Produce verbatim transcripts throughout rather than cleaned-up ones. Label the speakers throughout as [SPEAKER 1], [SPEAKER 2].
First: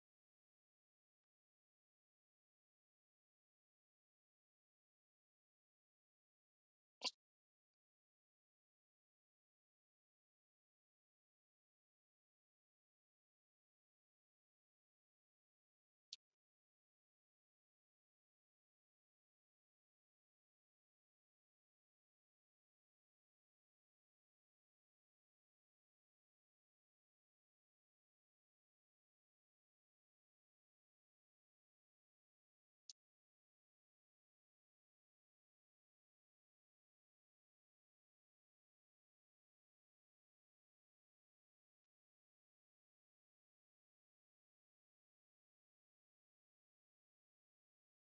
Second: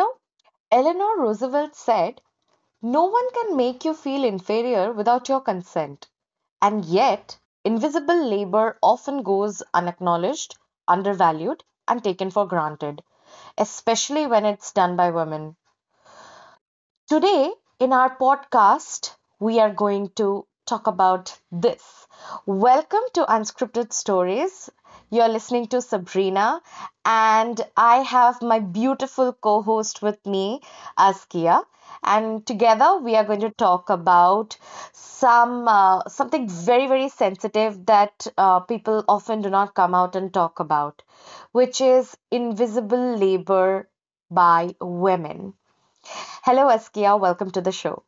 [SPEAKER 1] know, Eleanor Roosevelt said, "No one can make you feel inferior without your consent." And yet, invisible labor often goes unacknowledged, undervalued, and taken for granted, especially when it's done by women. Today, in our podcast, we are going to talk about this. Welcome to Unscripted Stories. You're listening to Sabrina, and I have my beautiful co host with me, Askia. And together, we are going to talk about some uh, something very, very sensitive that uh, people often do not come out and talk about, which is invisible labor by women. Hello, Askia. Welcome to the show.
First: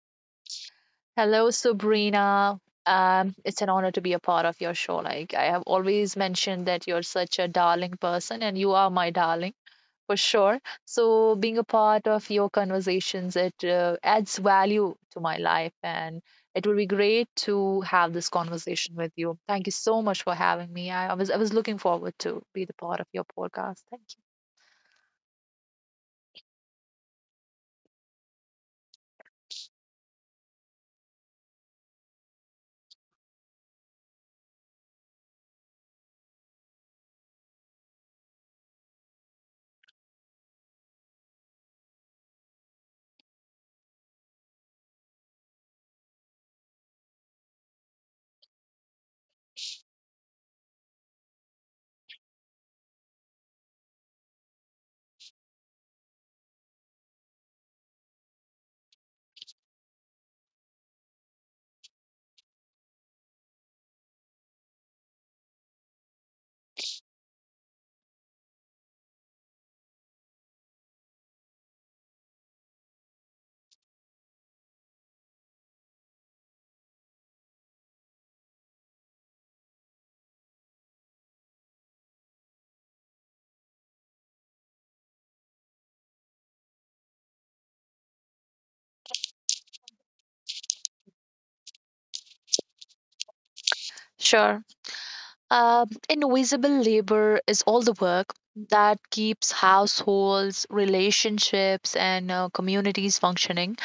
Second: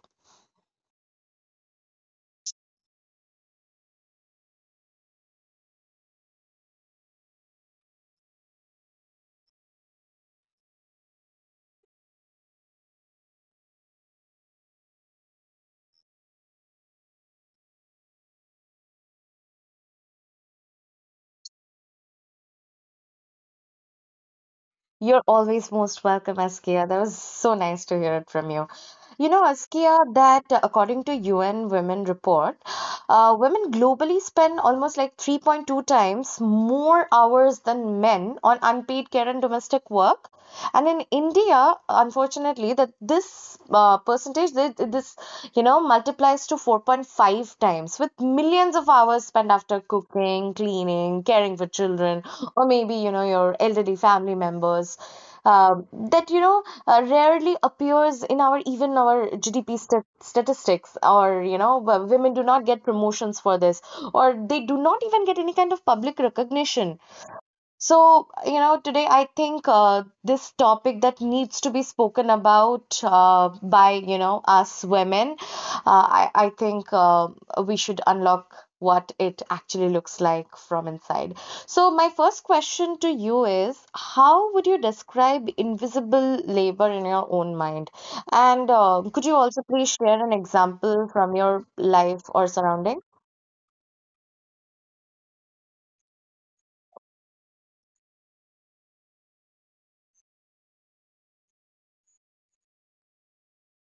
[SPEAKER 2] Hello, Sabrina. Um, it's an honor to be a part of your show. Like I have always mentioned that you're such a darling person, and you are my darling for sure. So being a part of your conversations, it uh, adds value to my life, and it will be great to have this conversation with you. Thank you so much for having me. I, I was I was looking forward to be the part of your podcast. Thank you.
[SPEAKER 1] You're always most welcome, Askia. That was so nice to hear it from you. You know, Askia, that uh, according to U N Women report, uh, women globally spend almost like three point two times more hours than men on unpaid care and domestic work. And in India, unfortunately, that this uh, percentage, this, this, you know, multiplies to four point five times, with millions of hours spent after cooking, cleaning, caring for children, or maybe, you know, your elderly family members, um, that you know uh, rarely appears in our even our G D P st- statistics, or you know w- women do not get promotions for this, or they do not even get any kind of public recognition. So, you know, today I think uh, this topic that needs to be spoken about, uh, by, you know, us women, uh, I, I think uh, we should unlock what it actually looks like from inside. So, my first question to you is, how would you describe invisible labor in your own mind? And uh, could you also please share an example from your life or surrounding?
[SPEAKER 2] Sure. Um, invisible labor is all the work that keeps households, relationships, and uh, communities functioning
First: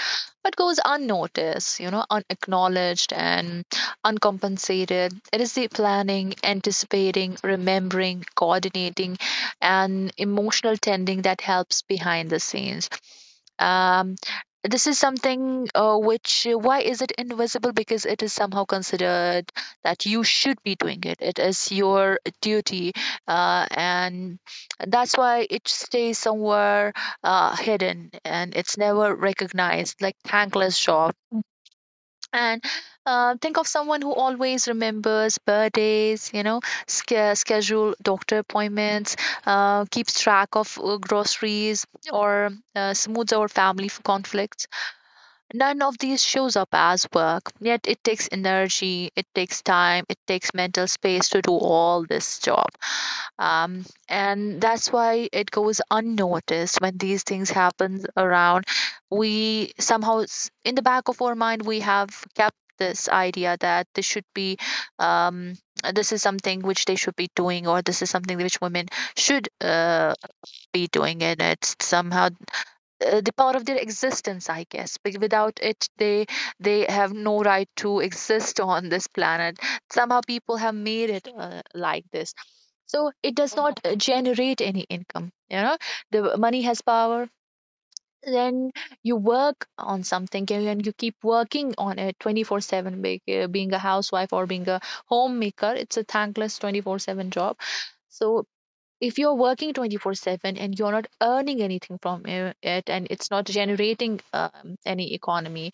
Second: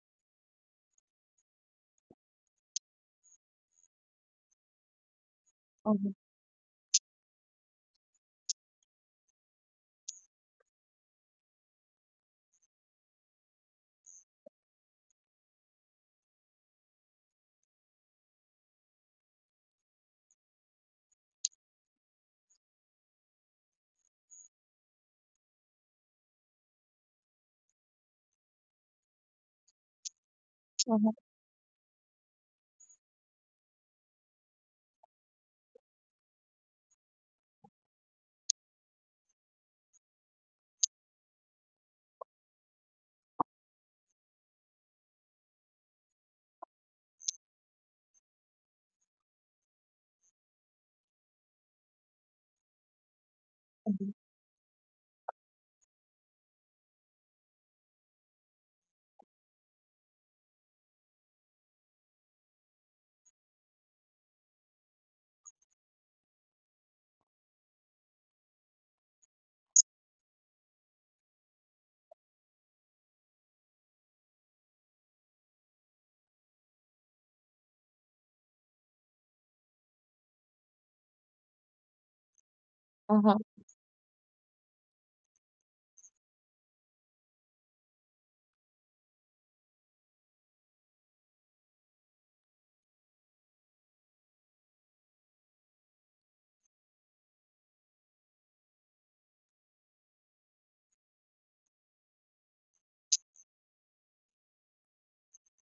[SPEAKER 2] but goes unnoticed, you know, unacknowledged and uncompensated. It is the planning, anticipating, remembering, coordinating, and emotional tending that helps behind the scenes. Um, this is something uh, which uh, Why is it invisible? Because it is somehow considered that you should be doing it, it is your duty uh, and that's why it stays somewhere uh, hidden, and it's never recognized, like thankless job. And uh, think of someone who always remembers birthdays, you know, sch- schedule doctor appointments, uh, keeps track of uh, groceries, or uh, smooths out family f- conflicts. None of these shows up as work, yet it takes energy, it takes time, it takes mental space to do all this job. Um,
[SPEAKER 1] uh
[SPEAKER 2] and that's why it goes unnoticed. When these things happen around, we somehow s- in the back of our mind we have kept this idea that this should be, um, this is something which they should be doing, or this is something which women should uh, be doing. And it's somehow uh, the power of their existence, I guess. Be- without it, they they have no right to exist on this planet. Somehow people have made it uh, like this, so it
[SPEAKER 1] Uh-huh,
[SPEAKER 2] does not uh, generate any income, you know. The money has power. Then you work on something and and you keep working on it twenty-four seven. Being a housewife or being a homemaker, it's a thankless twenty-four seven job. So if you're working twenty-four seven and you're not earning anything from it, and it's not generating um, any economy.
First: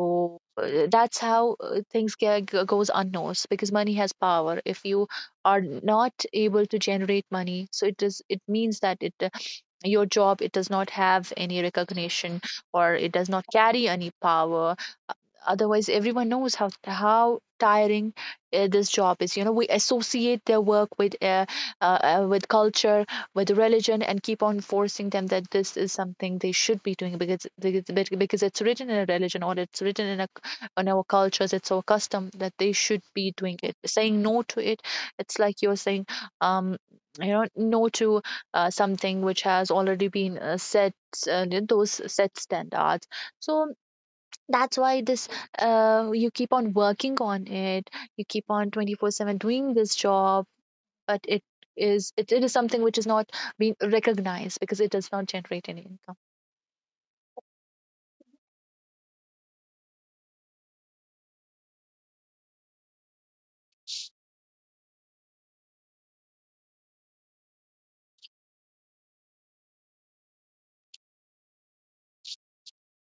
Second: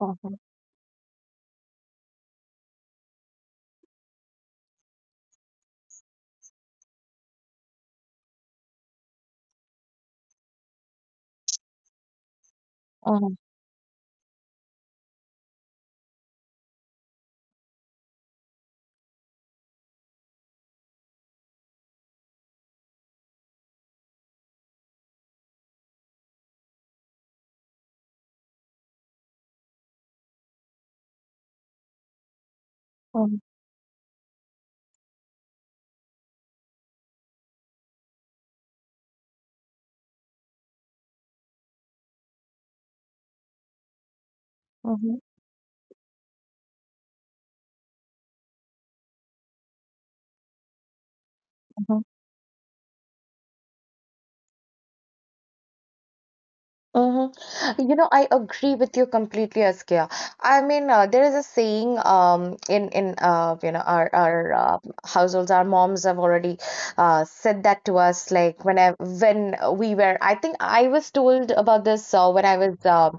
[SPEAKER 1] uh-huh, uh-huh,
[SPEAKER 2] uh, that's how uh, things get, goes unnoticed, because money has power. If you are not able to generate money, so it does, it means that it uh, your job, it does not have any recognition, or it does
[SPEAKER 1] uh-huh,
[SPEAKER 2] not carry any power. Otherwise, everyone knows how how tiring uh, this job is, you know. We associate their work with uh, uh, uh, with culture, with religion, and keep on forcing them that this is something they should be doing, because because because it's written in a religion, or it's written in a on our cultures, it's our custom that they should be doing it. Saying no to it, it's like you're saying, um you know, no to uh, something which has already been uh, set, uh, those set standards. So that's why
[SPEAKER 1] uh-huh,
[SPEAKER 2] this uh, you keep on working on it, you keep on twenty-four seven doing this job, but it
[SPEAKER 1] uh-huh.
[SPEAKER 2] is, it, it is something which is not being recognized, because it does not generate any income.
[SPEAKER 1] Mm-hmm. You know, I agree with you completely, Askia. I mean, uh, there is a saying, um, in in uh, you know our our uh, households, our moms have already uh, said that to us. Like when I when we were, I think I was told about this uh, when I was uh,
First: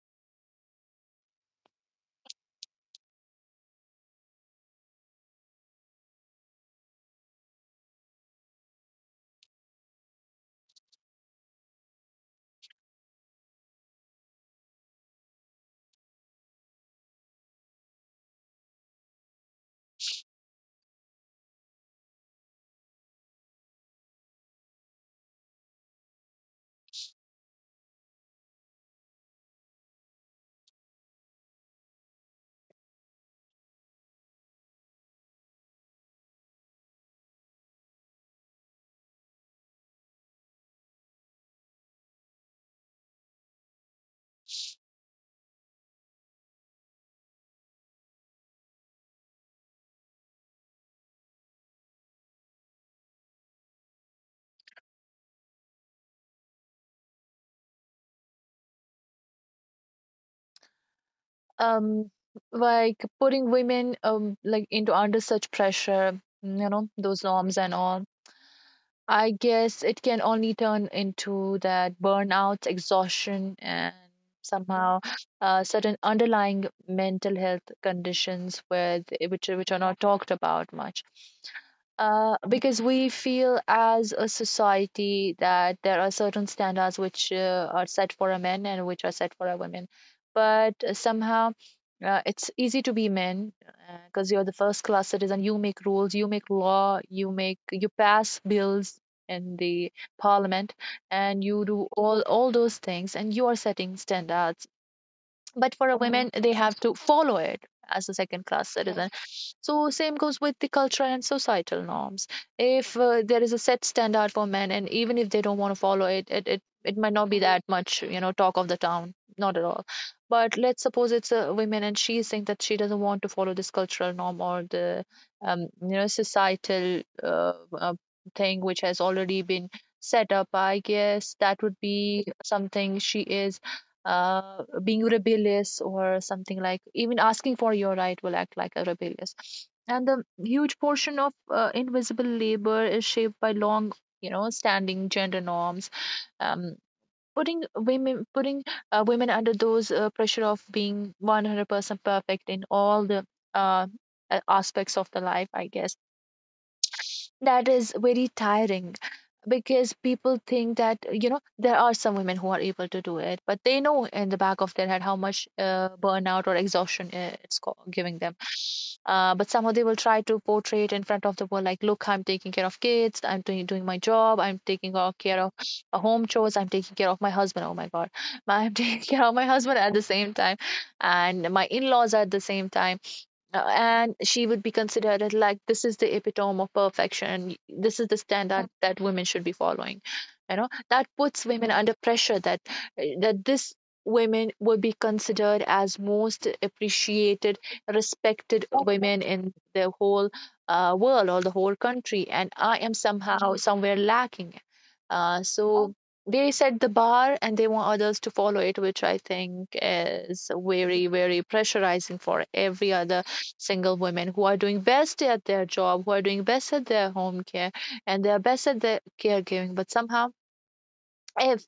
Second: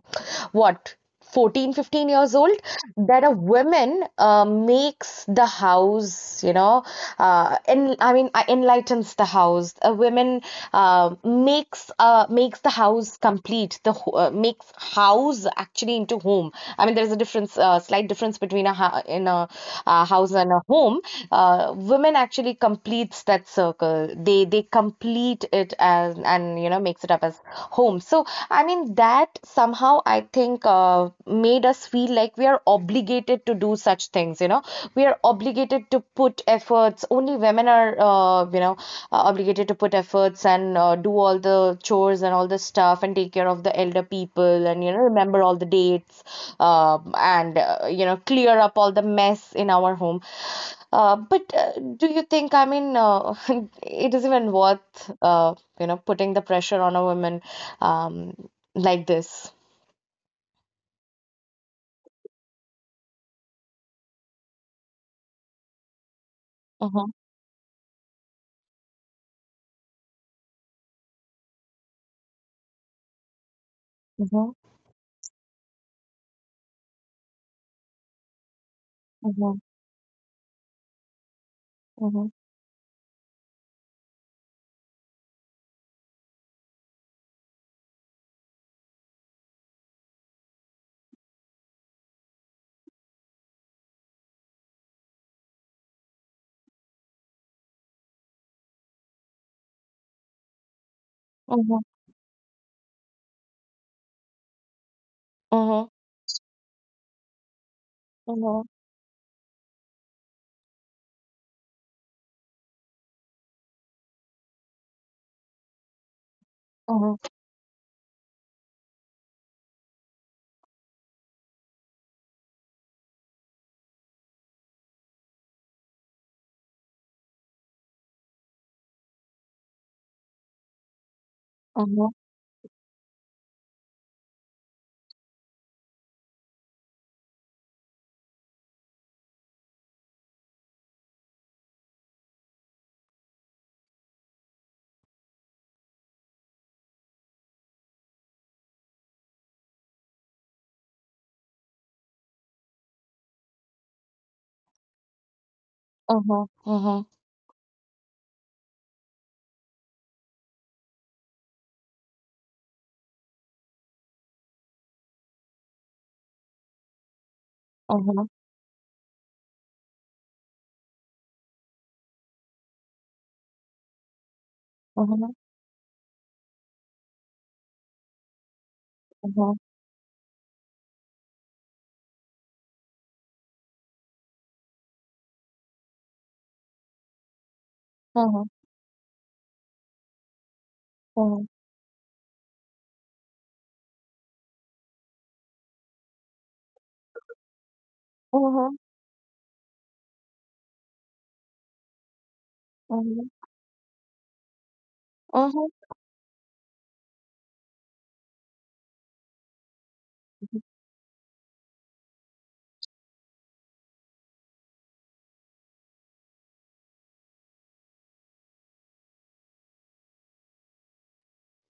[SPEAKER 1] what, fourteen, fifteen years old, that a woman uh, makes the house, you know, uh, en I mean, uh, enlightens the house. A woman uh, makes uh, makes the house house complete, the ho- uh, makes house actually into home. I mean, there is a difference, uh, slight difference between a ha- in a, uh, house and a home. Uh, women actually completes that circle. They they complete it as, and you know makes it up as home. So, I mean, that somehow I think uh, made us feel like we are obligated to do such things things you know we are obligated to put efforts, only women are uh, you know uh, obligated to put efforts, and uh, do all the chores and all the stuff and take care of the elder people, and you know remember all the dates, um and uh, you know clear up all the mess in our home. Uh, but uh, do you think, I mean, uh, it is even worth, uh, you know putting the pressure on a woman, um, like this?
[SPEAKER 2] um like putting women, um like into under such pressure, you know,
[SPEAKER 1] Mhm,
[SPEAKER 2] those norms and all, I guess it can only turn into that burnout, exhaustion, and
[SPEAKER 1] mhm,
[SPEAKER 2] somehow uh, certain underlying mental health conditions where th- which are-
[SPEAKER 1] mhm,
[SPEAKER 2] which are not talked about much.
[SPEAKER 1] mhm,
[SPEAKER 2] Uh, because we feel as a society that there are certain standards which uh, are set for a men and which are set for a women, but uh, somehow uh, it's easy to be men, because you're the first class citizen. You make rules, you make law, you make you pass bills in the parliament, and you
[SPEAKER 1] mhm,
[SPEAKER 2] do all all those things, and you are setting standards. But
[SPEAKER 1] mhm,
[SPEAKER 2] for a women, they have to follow it as a second
[SPEAKER 1] mhm,
[SPEAKER 2] class citizen. So same goes with the cultural and societal norms. If uh, there is a set standard for men, and even if they don't want to follow it, it, it it might
[SPEAKER 1] mhm,
[SPEAKER 2] not be that much, you know, talk of the town, not at all. But let's suppose it's a woman, and she's saying that she doesn't want to follow this cultural norm, or the um, you know, societal uh, uh, thing which has already been set up, I guess that would
[SPEAKER 1] uh-huh,
[SPEAKER 2] be something she is uh, being rebellious or something. Like even asking for your right will act like a rebellious. And the huge portion of uh, invisible labor is shaped by long, you know, standing gender norms, um, putting women, putting uh, women under those uh, pressure of being one hundred percent perfect in all the uh, a- aspects of the life, I guess.
[SPEAKER 1] uh-huh, uh-huh,
[SPEAKER 2] That is very tiring, because people think that, you know, there are some women who are able to do it, but they know in the back of their head how much uh, burnout or exhaustion i- it's co- giving
[SPEAKER 1] uh-huh,
[SPEAKER 2] them. Uh, but somehow they will try to portray it in front of the world like, look, I'm taking care of kids, I'm doing, doing my job, I'm taking o-
[SPEAKER 1] uh-huh,
[SPEAKER 2] care of uh, home chores, I'm taking care of my husband. Oh my God, I'm taking care of my
[SPEAKER 1] uh-huh,
[SPEAKER 2] husband at the same time, and my in laws at the same time. Uh, and she would be considered as like this is the epitome of perfection, this is the
[SPEAKER 1] uh-huh,
[SPEAKER 2] standard that women should be following, you know. That
[SPEAKER 1] uh-huh,
[SPEAKER 2] puts women under pressure that eh, that this women would be considered as most appreciated, respected
[SPEAKER 1] uh-huh,
[SPEAKER 2] women in the whole uh, world or the whole country, and I am
[SPEAKER 1] uh-huh,
[SPEAKER 2] somehow somewhere lacking. Uh,
[SPEAKER 1] uh-huh,
[SPEAKER 2] so they set the bar and they want others to follow it, which I think is very very pressurizing for every other single women who are doing best at their job, who are doing best at their home care, and they are best at their caregiving. But somehow, if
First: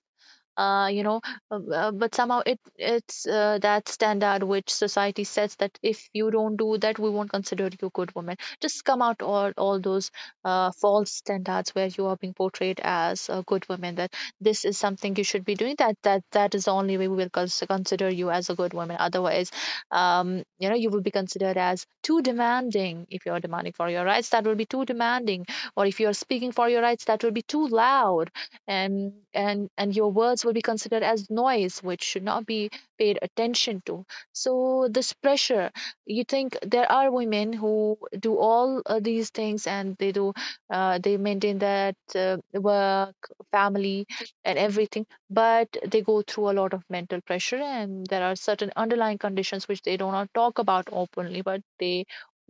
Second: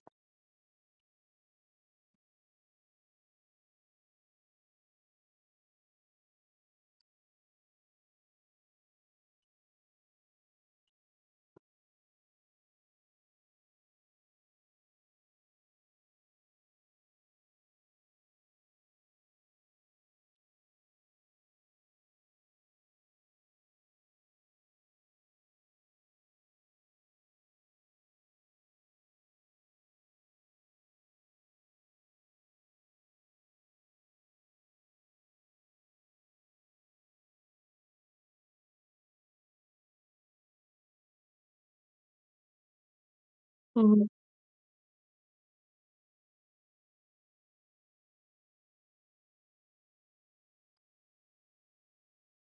[SPEAKER 2] uh, you know uh, uh, but somehow it it's uh, that standard which society sets, that if you don't do that, we won't consider you a good woman. Just come out, all all those uh, false standards where you are being portrayed as a good woman, that this is something you should be doing, that that that is the only way we will cons- consider you as a good woman. Otherwise, um, you know, you will be considered as too demanding. If you're demanding for your rights, that will be too demanding, or if you're speaking for your rights, that will be too loud, and and and your words will be considered as noise, which should not be paid attention to. So this pressure, you think there are women who do all uh, these things, and they do uh, they maintain that uh, work, family,
[SPEAKER 1] mhm,
[SPEAKER 2] and everything, but they go through a lot of mental pressure, and there are certain underlying conditions which they do not talk about openly, but they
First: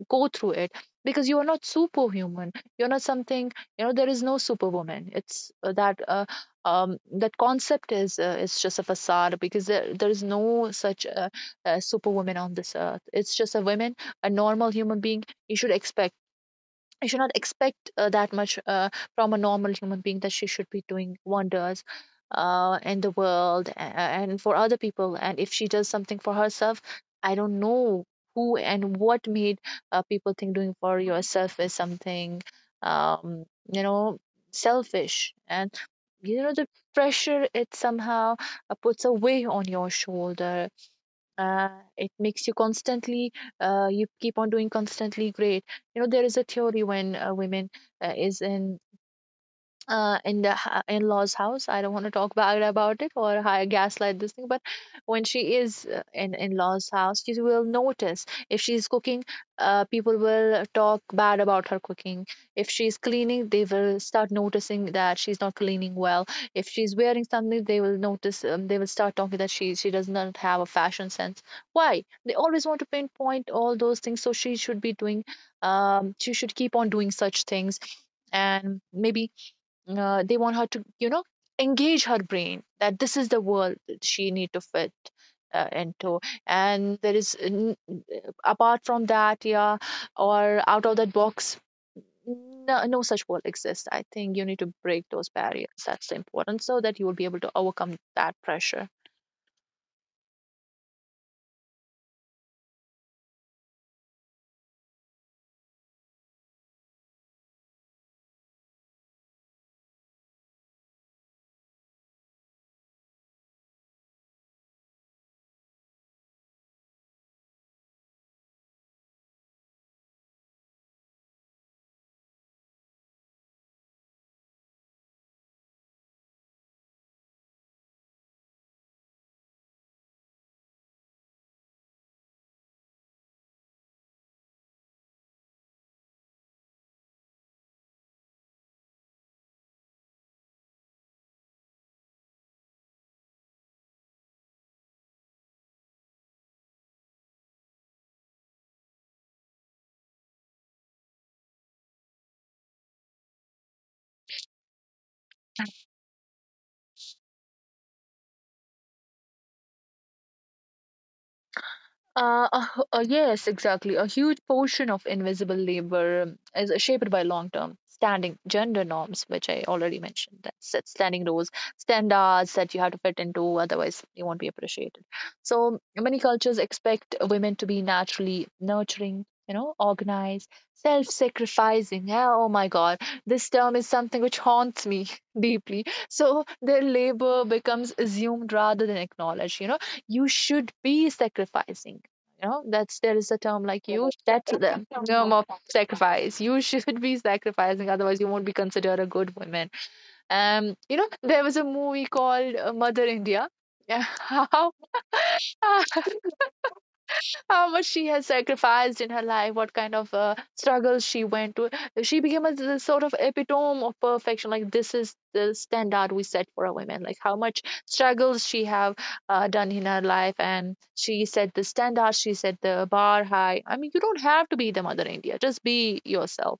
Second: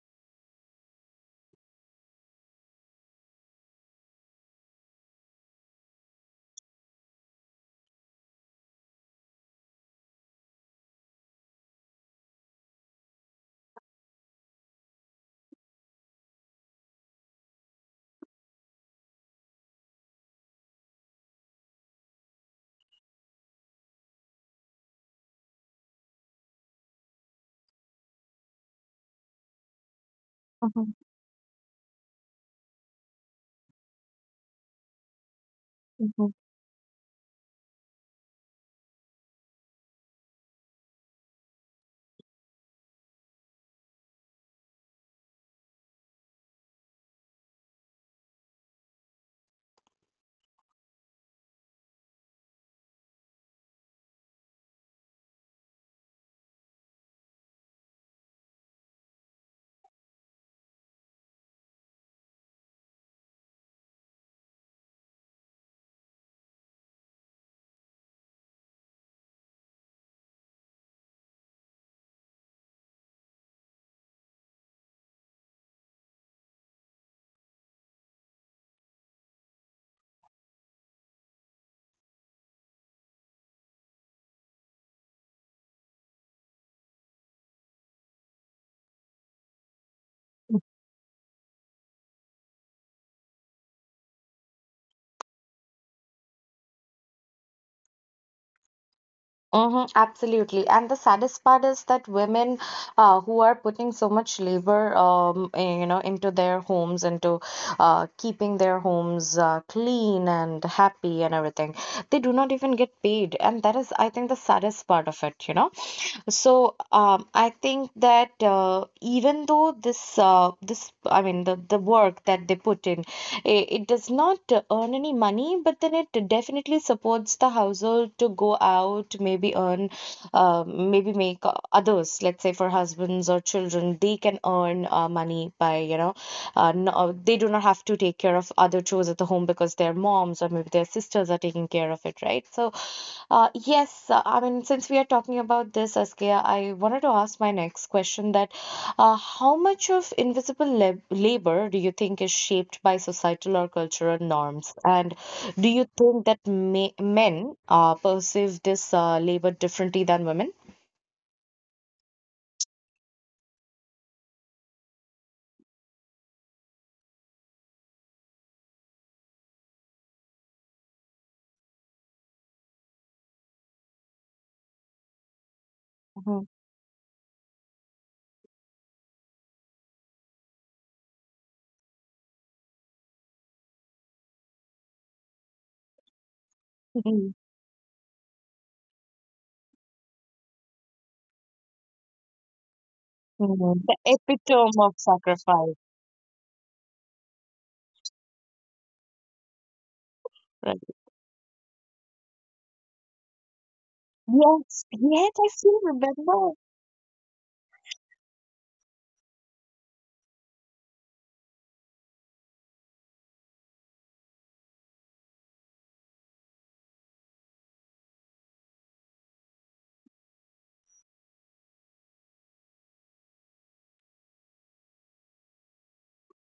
[SPEAKER 2] go through it. Because you are not superhuman, you're not something, you know, there is no superwoman. It's uh, that uh, um, that concept is, uh, it's just a facade, because there, there is no such uh, uh, superwoman on this earth. It's just a woman, a normal human being. You should expect, you should not expect uh, that much uh, from a normal human being, that she should be doing wonders uh, in the world, a- and for other people. And if she does something for herself, I don't know who and what made uh, people think doing
[SPEAKER 1] uh-huh,
[SPEAKER 2] for yourself is something, um, you know, selfish. And,
[SPEAKER 1] mhm.
[SPEAKER 2] you know, the pressure, it somehow uh, puts a weight on your shoulder. uh, it makes you constantly uh, you keep on doing constantly great. You know, there is a theory: when a woman uh, is in uh, in the ha- in-laws house, I don't want to talk bad about it or hi- gaslight this thing, but when she is uh, in in-laws house, she will notice, if she's cooking, uh, people will talk bad about her cooking. If she's cleaning, they will start noticing that she's not cleaning well. If she's wearing something, they will notice, um, they will start talking that she she does not have a fashion sense. Why they always want to pinpoint all those things, so she should be doing, um she should keep on doing such things. And maybe uh, they want her to, you know, engage her brain, that this is the world that she need to fit uh, into, and there is n- apart from that, yeah, or out of that box, no, no such world exists. I think you need to break those barriers, that's important, so that you will be able to overcome that pressure.
[SPEAKER 1] Mhm, absolutely. And the saddest part is that women, uh, who are putting so much labor, um, eh, you know, into their homes, into uh, keeping their homes uh, clean and happy and everything, they do not even get paid. And that is, I think, the saddest part of it, you know. So um, I think that, uh, even though this uh, this, I mean, the the work that they put in, it, it does not uh, earn any money, but then it definitely supports the household to go out, maybe earn, uh, maybe make, uh, others, let's say for husbands or children, they can earn uh, money by, you know, uh, no, they do not have to take care of other chores at the the home because their moms or maybe their sisters are taking care of it, right? So, uh, yes, uh, I mean, since we are talking about this, Askia, I wanted to ask my next question, that uh, how much of invisible lab labor do you think is shaped by societal or cultural norms? And do you think that ma men uh, perceive this uh, labor differently than women?
[SPEAKER 2] Uh, a h- uh, yes, exactly. A huge portion of invisible labor um, is shaped by long-term standing gender norms, which I already mentioned. That's that standing rules, standards that you have to fit into, otherwise you won't be appreciated. So many
[SPEAKER 1] Mhm,
[SPEAKER 2] cultures expect women to be naturally nurturing, you know, organized, self-sacrificing. Yeah. Oh my God, this term is something which haunts me deeply. So their
[SPEAKER 1] mhm,
[SPEAKER 2] labor becomes assumed rather than acknowledged. You know, you should be sacrificing, you know, that's there is a term
[SPEAKER 1] mhm.
[SPEAKER 2] like
[SPEAKER 1] The
[SPEAKER 2] you. That's
[SPEAKER 1] epitome
[SPEAKER 2] the
[SPEAKER 1] of
[SPEAKER 2] term of
[SPEAKER 1] sacrifice.
[SPEAKER 2] sacrifice. You should be sacrificing, otherwise you won't be considered a good woman. Um, you
[SPEAKER 1] Right.
[SPEAKER 2] know, there was a movie called uh, Mother India. How
[SPEAKER 1] Yes, yes, I still remember.
[SPEAKER 2] how much she has sacrificed in her life, what kind of uh, struggles she went to. She became a s- sort of epitome of perfection. Like this is the standard we set for a woman. Like how much struggles she have uh, done in her life, and she set the standard. She set the bar high. I mean, you don't have to be the Mother India. Just be yourself.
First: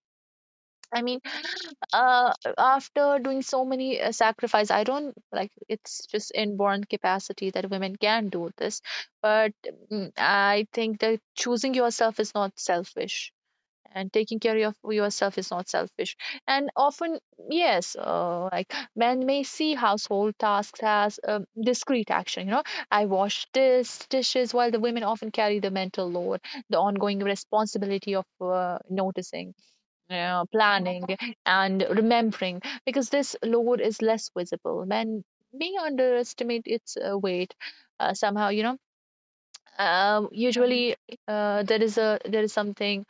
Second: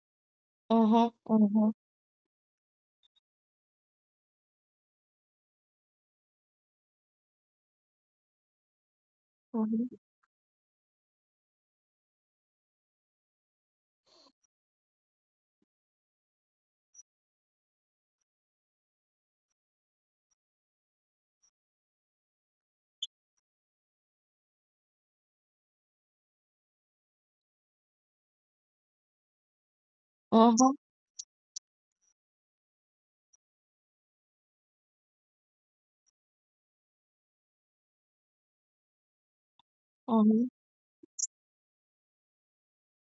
[SPEAKER 2] I
[SPEAKER 1] Mm-hmm,
[SPEAKER 2] mean,
[SPEAKER 1] mm-hmm,
[SPEAKER 2] uh after doing so many uh, sacrifice, I don't, like, it's just inborn capacity that women can do this, but
[SPEAKER 1] mm-hmm,
[SPEAKER 2] mm, I think that choosing yourself is not selfish, and taking care of yourself is not selfish. And often, yes, uh, like men may see household tasks as um, discrete action, you know, I wash this dishes while the women often carry the mental load, the ongoing responsibility of uh, noticing, yeah, planning and remembering, because this load is less visible. Men may underestimate its uh, weight uh,, somehow, you know. Um,
[SPEAKER 1] mm-hmm,
[SPEAKER 2] usually, uh, there is a there is something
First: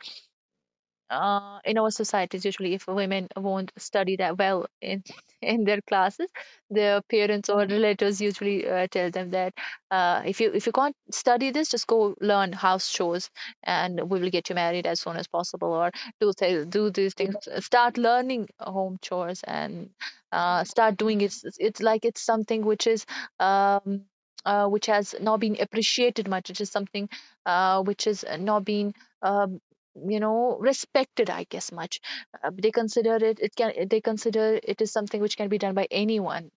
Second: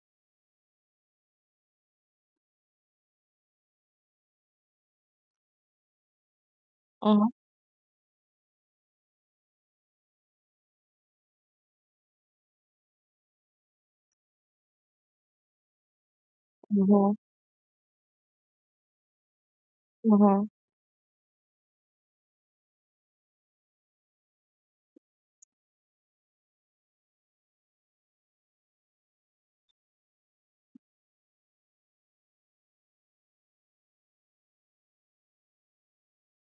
[SPEAKER 2] uh, in our societies, usually if women won't study that well in in their classes, their
[SPEAKER 1] mm-hmm,
[SPEAKER 2] parents or relatives usually uh, tell them that, uh, if you if you can't study this, just go learn house chores, and we will get you married as soon as possible. Or do say, do
[SPEAKER 1] mm-hmm,
[SPEAKER 2] these things, uh, start learning home chores and
[SPEAKER 1] mm-hmm,
[SPEAKER 2] uh, start doing it. It's it's like it's something which is, um, uh, which has not been appreciated much. It is something uh, which is not been, um you know, respected, I guess, much. Uh, they consider it, it can they consider it is something which can be done by anyone.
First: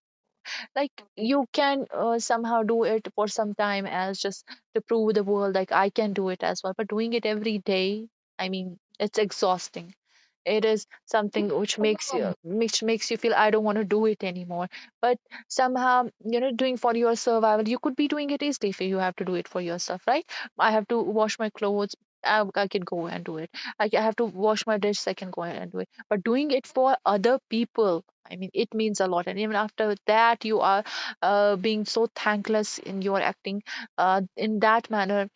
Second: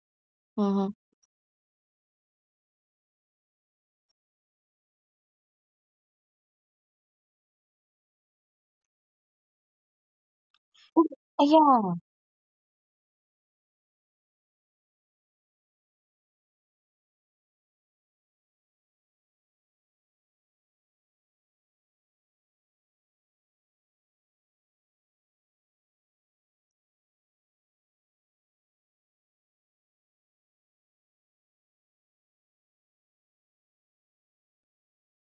[SPEAKER 2] Like,
[SPEAKER 1] mm-hmm.
[SPEAKER 2] you can uh, somehow do it for some time, as just to prove the world like I can do it as well, but doing it every day, I mean, it's exhausting. It is something which
[SPEAKER 1] Yeah.
[SPEAKER 2] makes you, which makes you feel I don't want to do it anymore. But somehow, you know, doing for your survival, you could be doing it easily if you have to do it for yourself, right? I have to wash my clothes, i, I can go and do it. I, I have to wash my dish, I can go and do it, but doing it for other people, I mean, it means a lot. And even after that, you are uh, being so thankless in your acting, uh, in that manner.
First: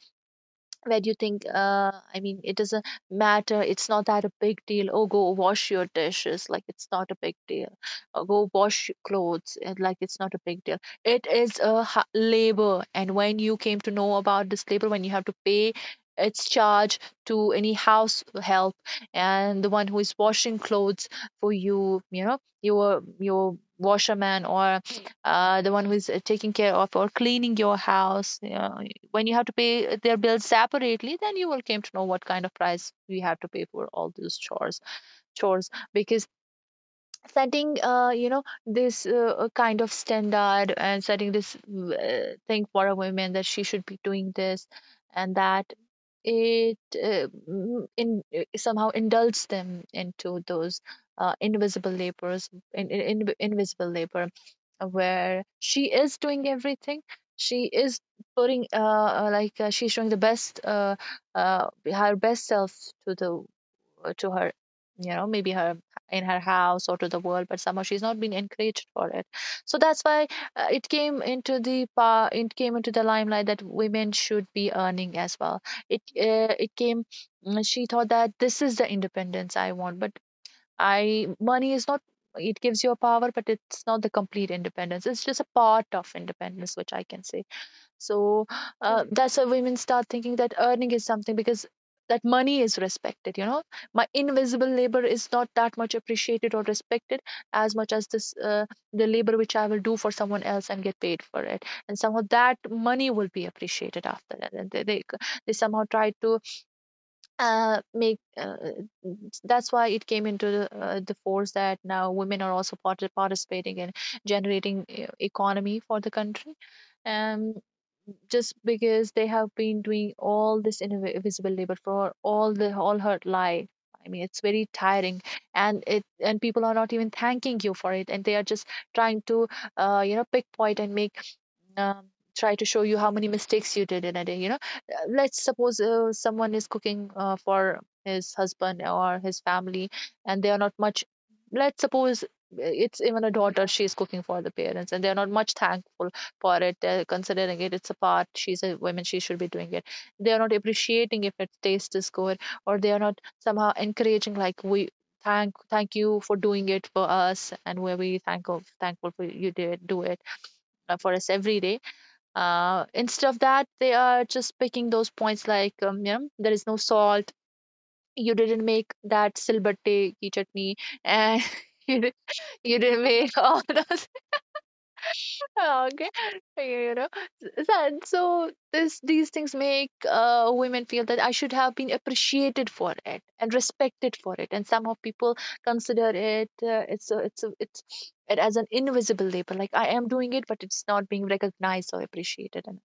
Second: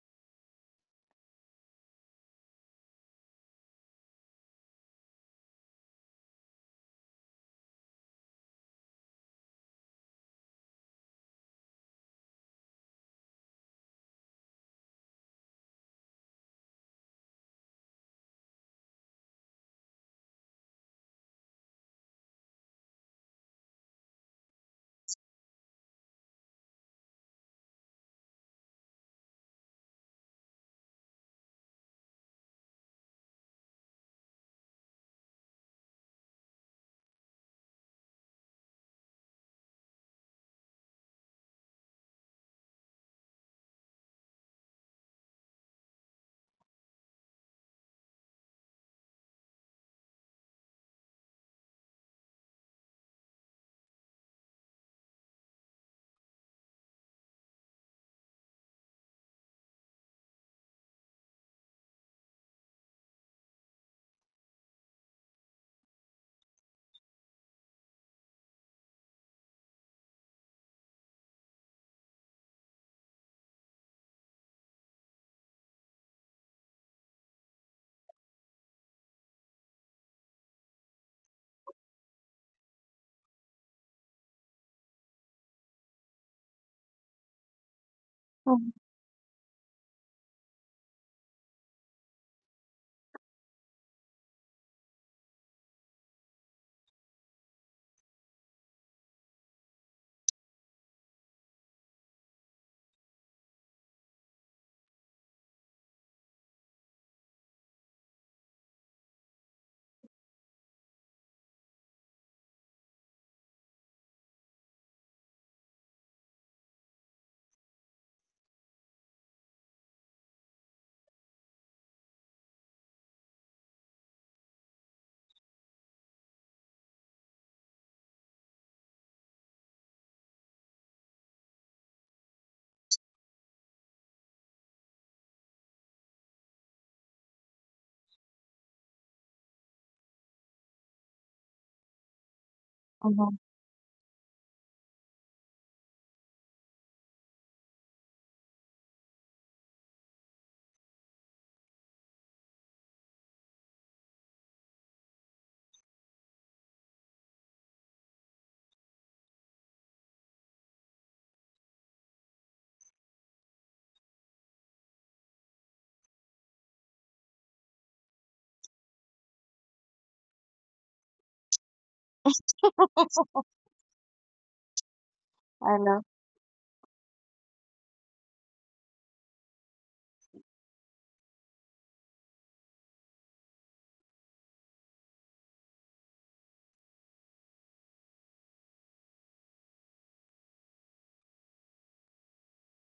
[SPEAKER 2] Where do you think, uh I mean, it doesn't matter, it's not that a big deal, oh go wash your dishes, like it's not a big deal, or go wash your clothes, and like it's not a big deal. It is a ha- labor, and when you came to know about this labor, when you have to pay its charge to any house help, and the one who is washing clothes for you, you know, your your washerman, or uh, the one who is uh, taking care of or cleaning your house, you know, when you have to pay uh, their bills separately, then you will came to know what kind of price we have to pay for all those chores chores. Because setting, uh, you know, this uh, uh, kind of standard, and setting this uh, thing for a woman that she should be doing this and that, it uh, mm, in uh, somehow indulges them into those uh, invisible labors, in, in, in, invisible labor, uh, where she is doing everything. She is putting uh uh, like, uh, she's showing the best, uh, uh her best self, to the, to her, you know, maybe her, in her house or to the world, but somehow she's not been encouraged for it. So that's why uh, it came into the pa- it came into the limelight that women should be earning as well. It uh, it came, mm, she thought that this is the independence I want, but I money is not, it gives you a power, but it's not the complete independence, it's just a part of independence, which I can say. So
[SPEAKER 1] Mm-hmm.
[SPEAKER 2] uh, that's why women start thinking that earning is something, because that money is respected. You know, my invisible labor is not that much appreciated or respected as much as this, uh, the labor which I will do for someone else and get paid for it. And somehow that money will be appreciated after that. And they they, they somehow try to uh, make, uh, that's why it came into the, uh, the force that now women are also part- participating in generating uh, economy for the country, um just because they have been doing all this invi- invisible labor for all the all her life. I mean, it's very tiring, and it and people are not even thanking you for it, and they are just trying to, uh, you know, pickpoint and make, um, try to show you how many mistakes you did in a day, you know. Uh, let's suppose uh, someone is cooking uh, for his husband or his family, and they are not much, let's suppose, uh, it's even a
[SPEAKER 1] Mm-hmm.
[SPEAKER 2] daughter, she's cooking for the parents, and they're not much thankful for it. They're considering it, it's a part, she's a woman, she should be doing it. They are not appreciating if it taste is good, or they are not somehow encouraging, like, we thank thank you for doing it for us, and where we thank of thankful for you did do it uh, for us every day. Uh, instead of that, they are just picking those points like, um, you know, there is no salt. You didn't make that silbatte ki chutney, and you did, you didn't make all those.
[SPEAKER 1] I know.
[SPEAKER 2] Okay, you know, that so this these things make uh, women feel that I should have been appreciated for it and respected for it, and somehow people consider it, uh, it's a, it's a, it's it as an invisible labor. Like, I am doing it, but it's not being recognized or appreciated. And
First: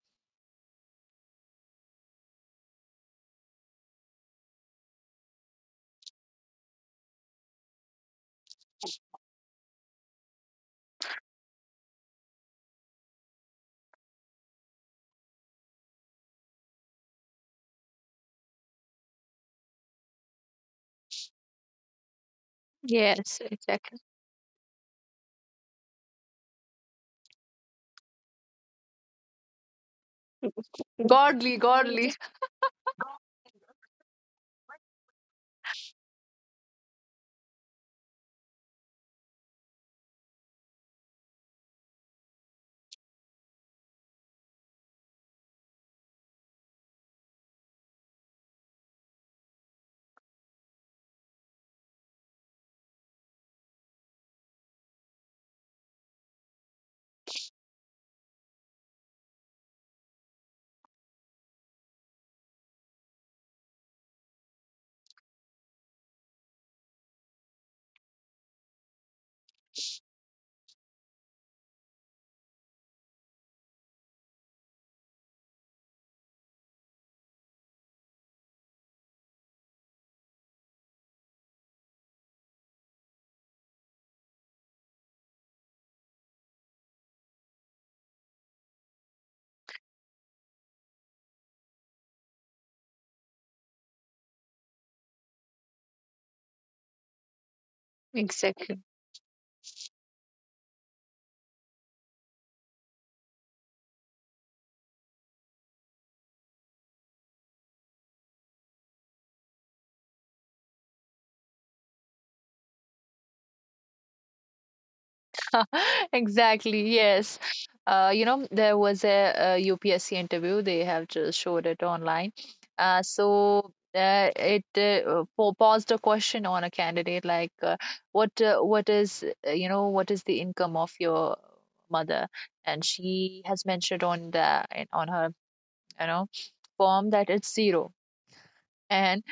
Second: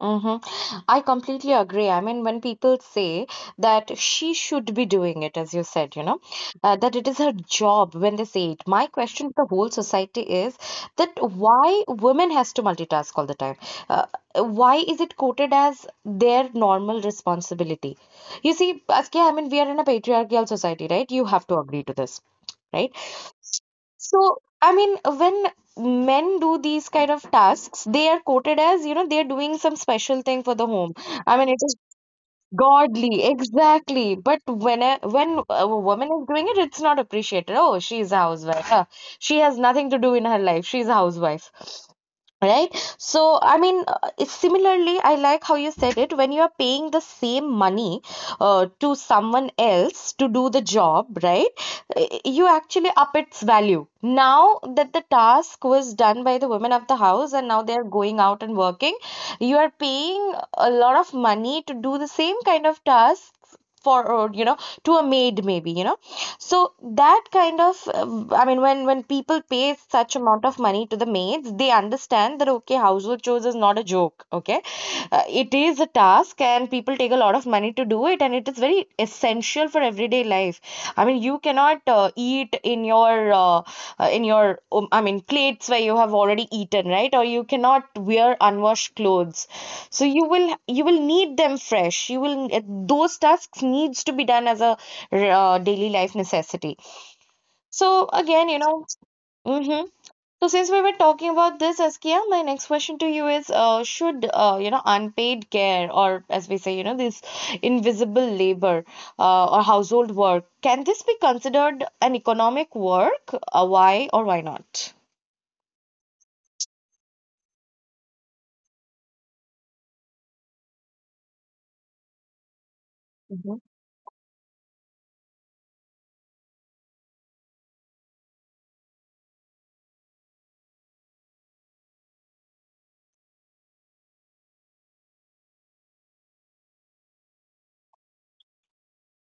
[SPEAKER 1] Mm-hmm. I completely agree. I mean, when people say that she should be doing it, as you said, you know, uh, that it is her job when they say it, my question to the whole society is, that why women has to multitask all the time? Uh, why is it quoted as their normal responsibility? You see, Askia, I mean, we are in a patriarchal society, right? You have to agree to this. Right?
[SPEAKER 2] yes, exactly.
[SPEAKER 1] So, I mean, when men do these kind of tasks, they are quoted as, you know, they're doing some special thing for the home. I mean, it
[SPEAKER 2] Godly,
[SPEAKER 1] is
[SPEAKER 2] godly.
[SPEAKER 1] godly, exactly. But when a, when a woman is doing it, it's not appreciated. Oh, she's a housewife. Huh. She has nothing to do in her life. She's a housewife. Right. So, I mean, uh, it's similarly, I like how you said it. When you are paying the same money, uh, to someone else to do the job, right, i- you actually up its value. Now that the task was done by the women of the house and now they are going out and working, you are paying a lot of money to do the same kind of tasks for, uh, you know, to a maid, maybe, you know. So that kind of, uh, I mean, when when people pay such amount of money to the maids, they understand that, okay, household chores is not a joke. Okay, uh, it is a task, and people take a lot of money to do it, and it is very essential for everyday life. I mean, you cannot uh, eat in your, uh, uh, in your um, I mean, plates where you have already eaten, right? Or you cannot wear unwashed clothes, so you will, you will need them fresh, you will, eh, those tasks needs to be done as a, uh, daily life necessity. So again, you know,
[SPEAKER 2] Exactly.
[SPEAKER 1] hmm, so since we were talking about this, Askia, my next question to you is, uh, should, uh, you know, unpaid care, or, as we say, you know, this invisible labor, uh, or household work, can this be considered an economic work? Uh, why or why not?
[SPEAKER 2] Exactly. Yes. Uh, you know, there was a, U P S C interview. They have just showed it online. Uh,
[SPEAKER 1] Mhm.
[SPEAKER 2] so uh, it uh, po- posed a question on a candidate like, uh, what uh, what is, uh, you know, what is the income of your mother? And she has mentioned on the, on her, you know, form that it's zero. And.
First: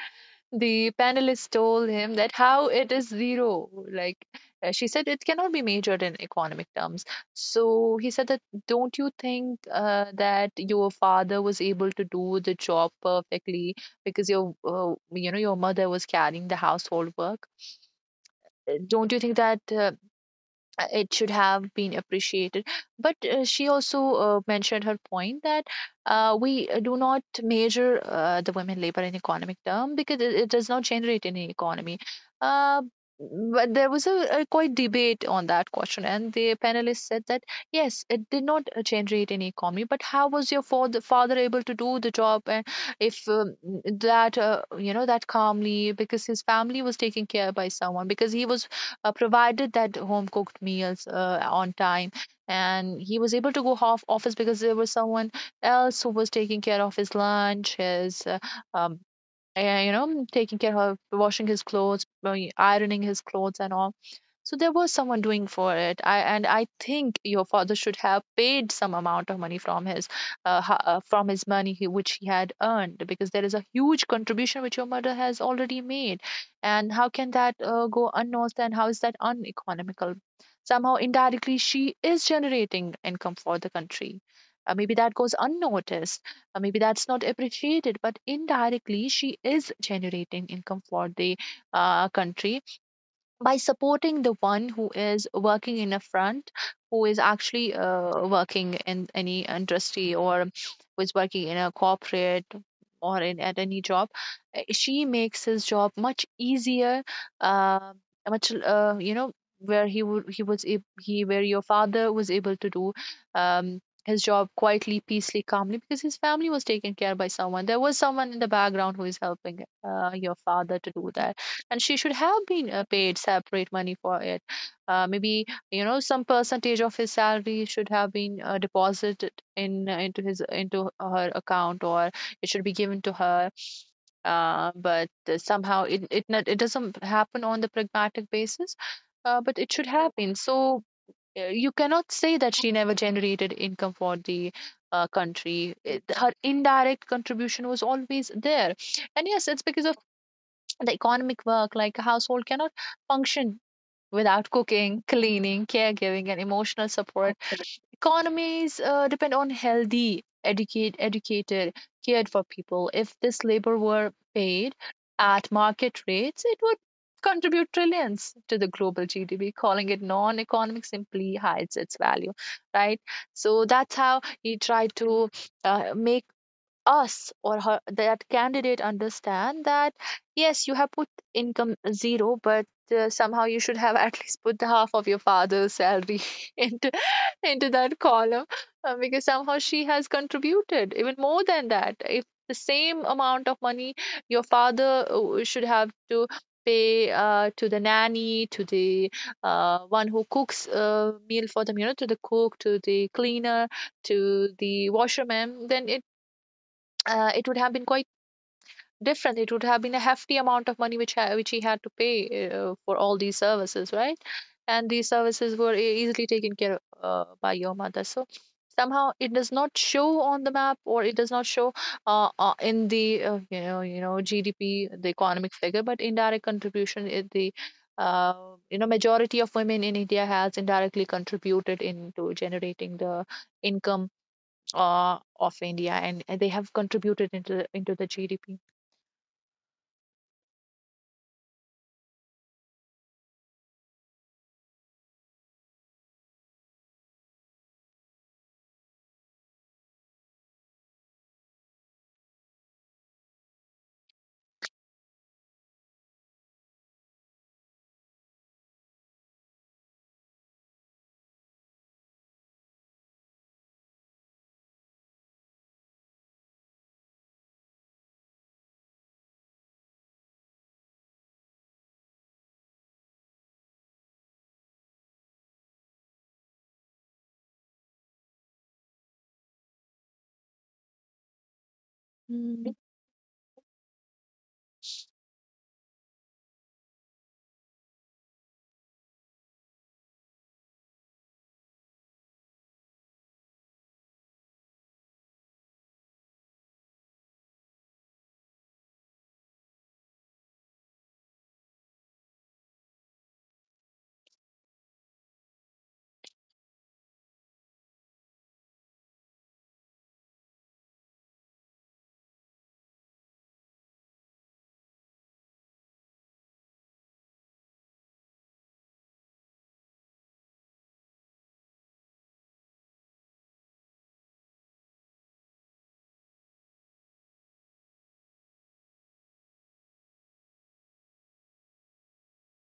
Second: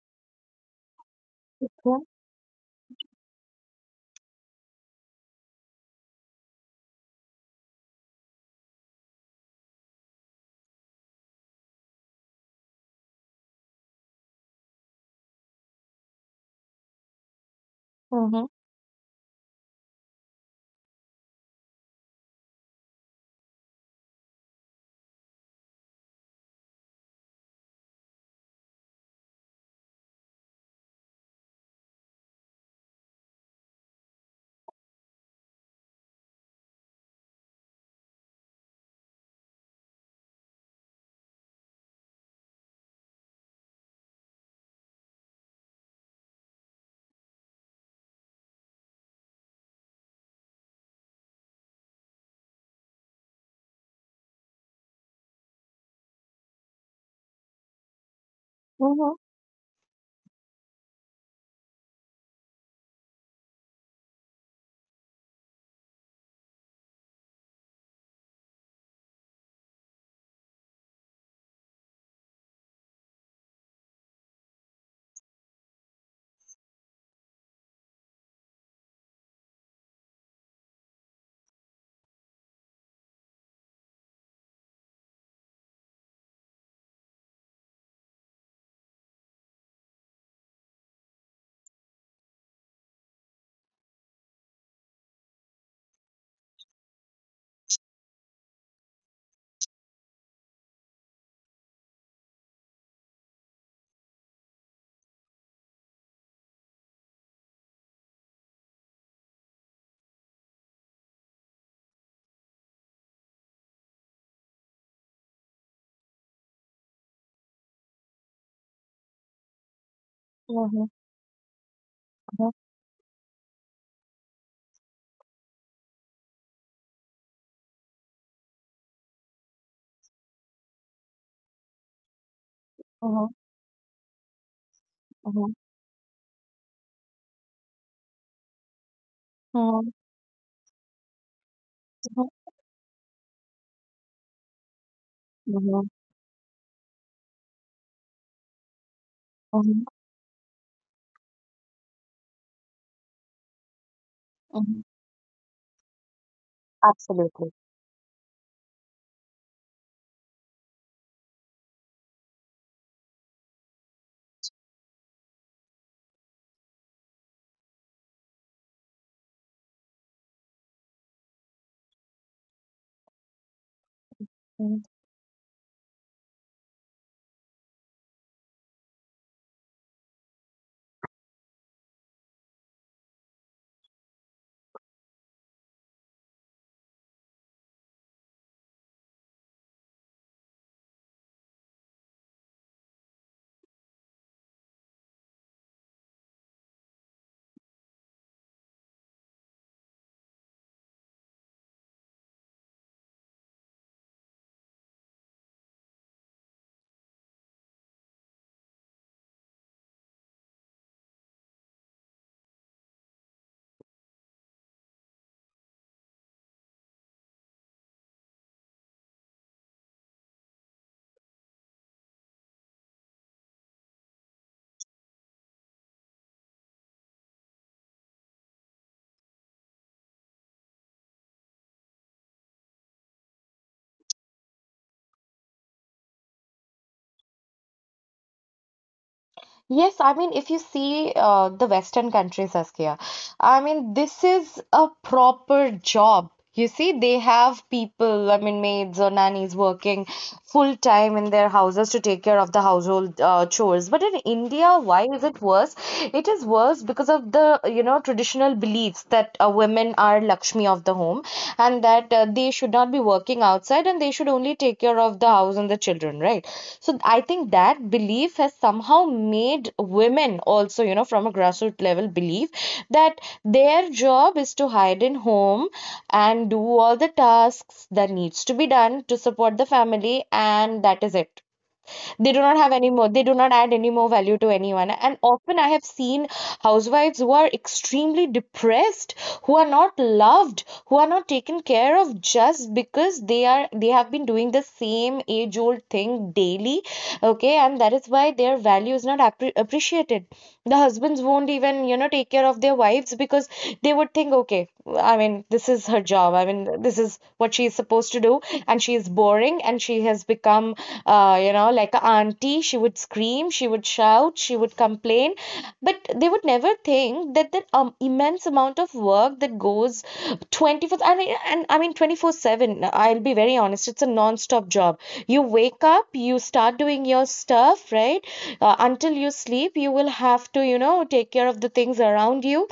[SPEAKER 2] The panelist told
[SPEAKER 1] Yeah.
[SPEAKER 2] him that how it is zero. Like, uh, she said, it cannot be measured in economic terms. So he said that, don't you think uh, that your father was able to do the job perfectly because your, uh, you know, your mother was carrying the household work?
[SPEAKER 1] Mhm.
[SPEAKER 2] Uh, Don't you think that uh, uh, it should have been appreciated? But uh, she also uh, mentioned her point that uh, we uh, do not measure uh, the women labor in economic term, because it, it does not generate any economy uh, but there was a, a quite debate on that question, and the panelists said that, yes, it did not uh, generate any economy, but how was your father, father able to do the job, and if, um, that uh, you know, that calmly, because his family was taken care by someone, because he was uh, provided that home cooked meals uh, on time, and he was able to go off office because there was someone else who was taking care of his lunch, his, uh, um,
[SPEAKER 1] Mhm.
[SPEAKER 2] uh, you know, taking care of washing his clothes, uh, ironing his clothes and all. So there was someone doing for it. I, and I think your father should have paid some amount of money from his uh, ho- uh, from his money he, which he had earned, because there is a huge contribution which your mother has already made. And how can that uh, go unnoticed, and how is that uneconomical? Somehow indirectly she is generating income for the country. Uh, maybe that goes unnoticed, uh, maybe that's not appreciated, but indirectly, she is generating income for the uh, country by supporting the one who is working in a front, who is actually uh, working in any industry, or who is working in a corporate, or in at any job. Uh, she makes his job much easier, uh, much uh, you know where he would he was ab- he where your father was able to do um, his job quietly, peacefully, calmly, because his family was taken care by someone. There was someone in the background who is helping uh, your father
[SPEAKER 1] Mhm.
[SPEAKER 2] to do that, and she should have
[SPEAKER 1] Mhm.
[SPEAKER 2] been uh, paid separate money for it. Uh, maybe, you know, some percentage of his salary should have been uh, deposited in uh, into his into her account, or it should be given to
[SPEAKER 1] Mhm.
[SPEAKER 2] her. Uh, but uh,
[SPEAKER 1] Mhm.
[SPEAKER 2] somehow it it, not, it doesn't happen on the pragmatic basis. Uh, but it should happen. So uh, you cannot
[SPEAKER 1] Mhm.
[SPEAKER 2] say that she never generated income for the uh, country.
[SPEAKER 1] Mhm.
[SPEAKER 2] It, her indirect contribution was always there, and yes, it's
[SPEAKER 1] Mhm,
[SPEAKER 2] because of the economic work, like a household cannot function without
[SPEAKER 1] mhm.
[SPEAKER 2] cooking, cleaning, caregiving and emotional support.
[SPEAKER 1] Absolutely.
[SPEAKER 2] Economies uh, depend on healthy, educate, educated, cared for people. If this labor were paid at market rates, it would contribute trillions to the global G D P. Calling it non-economic simply hides its value, right? So that's how he
[SPEAKER 1] Mhm.
[SPEAKER 2] tried to uh, make us, or her, that candidate, understand that yes, you have put income zero, but uh, somehow you should have at least put the half of your father's salary into into that column, uh, because somehow she has contributed even more than that if the same amount of money your father uh, should have to pay uh, to the nanny, to the uh, one who cooks a meal for them, you know, to the cook, to the cleaner, to the washerman, then it uh, it would have been quite different. It would have been a hefty amount of money which ha- which he had to pay uh, for all these services, right? And these services were e- easily taken care of uh, by your mother. So somehow it does not show on the map, or it does not show uh, uh, in the uh, you know you know G D P, the economic figure, but indirect contribution is the uh, you know majority of women in India has indirectly contributed into generating the income uh, of India, and, and they have contributed into into the G D P.
[SPEAKER 1] Yes, I mean, if you see uh, the Western countries, Saskia, I mean, this is a proper job. You see, they have people, I mean, maids or nannies working full time in their houses to take care of the household uh, chores. But in India, why is it worse? It is worse because of the, you know, traditional beliefs that uh, women are Lakshmi. Lakshmi of the home, and that uh, they should not be working outside, and they should only take care of the house and the children, right? So I think that belief has somehow made women also, you know, from a grassroots level believe that their job is to hide in home and do all the tasks that needs to be done to support the family, and that is it. They do not have
[SPEAKER 2] Mm.
[SPEAKER 1] any more, they do not add any more value to anyone, and often I have seen housewives who are extremely depressed, who are not loved, who are not taken care of, just because they are, they have been doing the same age old thing daily, okay, and that is why their value is not appre- appreciated. The husbands won't even, you know, take care of their wives, because they would think, okay, I mean, this is her job, I mean, this is what she is supposed to do, and she is boring, and she has become uh, you know like a auntie, she would scream, she would shout, she would complain, but they would never, never think that, that um, immense amount of work that goes twenty-four and, and I mean twenty-four seven, I'll be very honest, it's a non-stop job. You wake up, you start doing your stuff, right, uh, until you sleep you will have to, you know, take care of the things around you.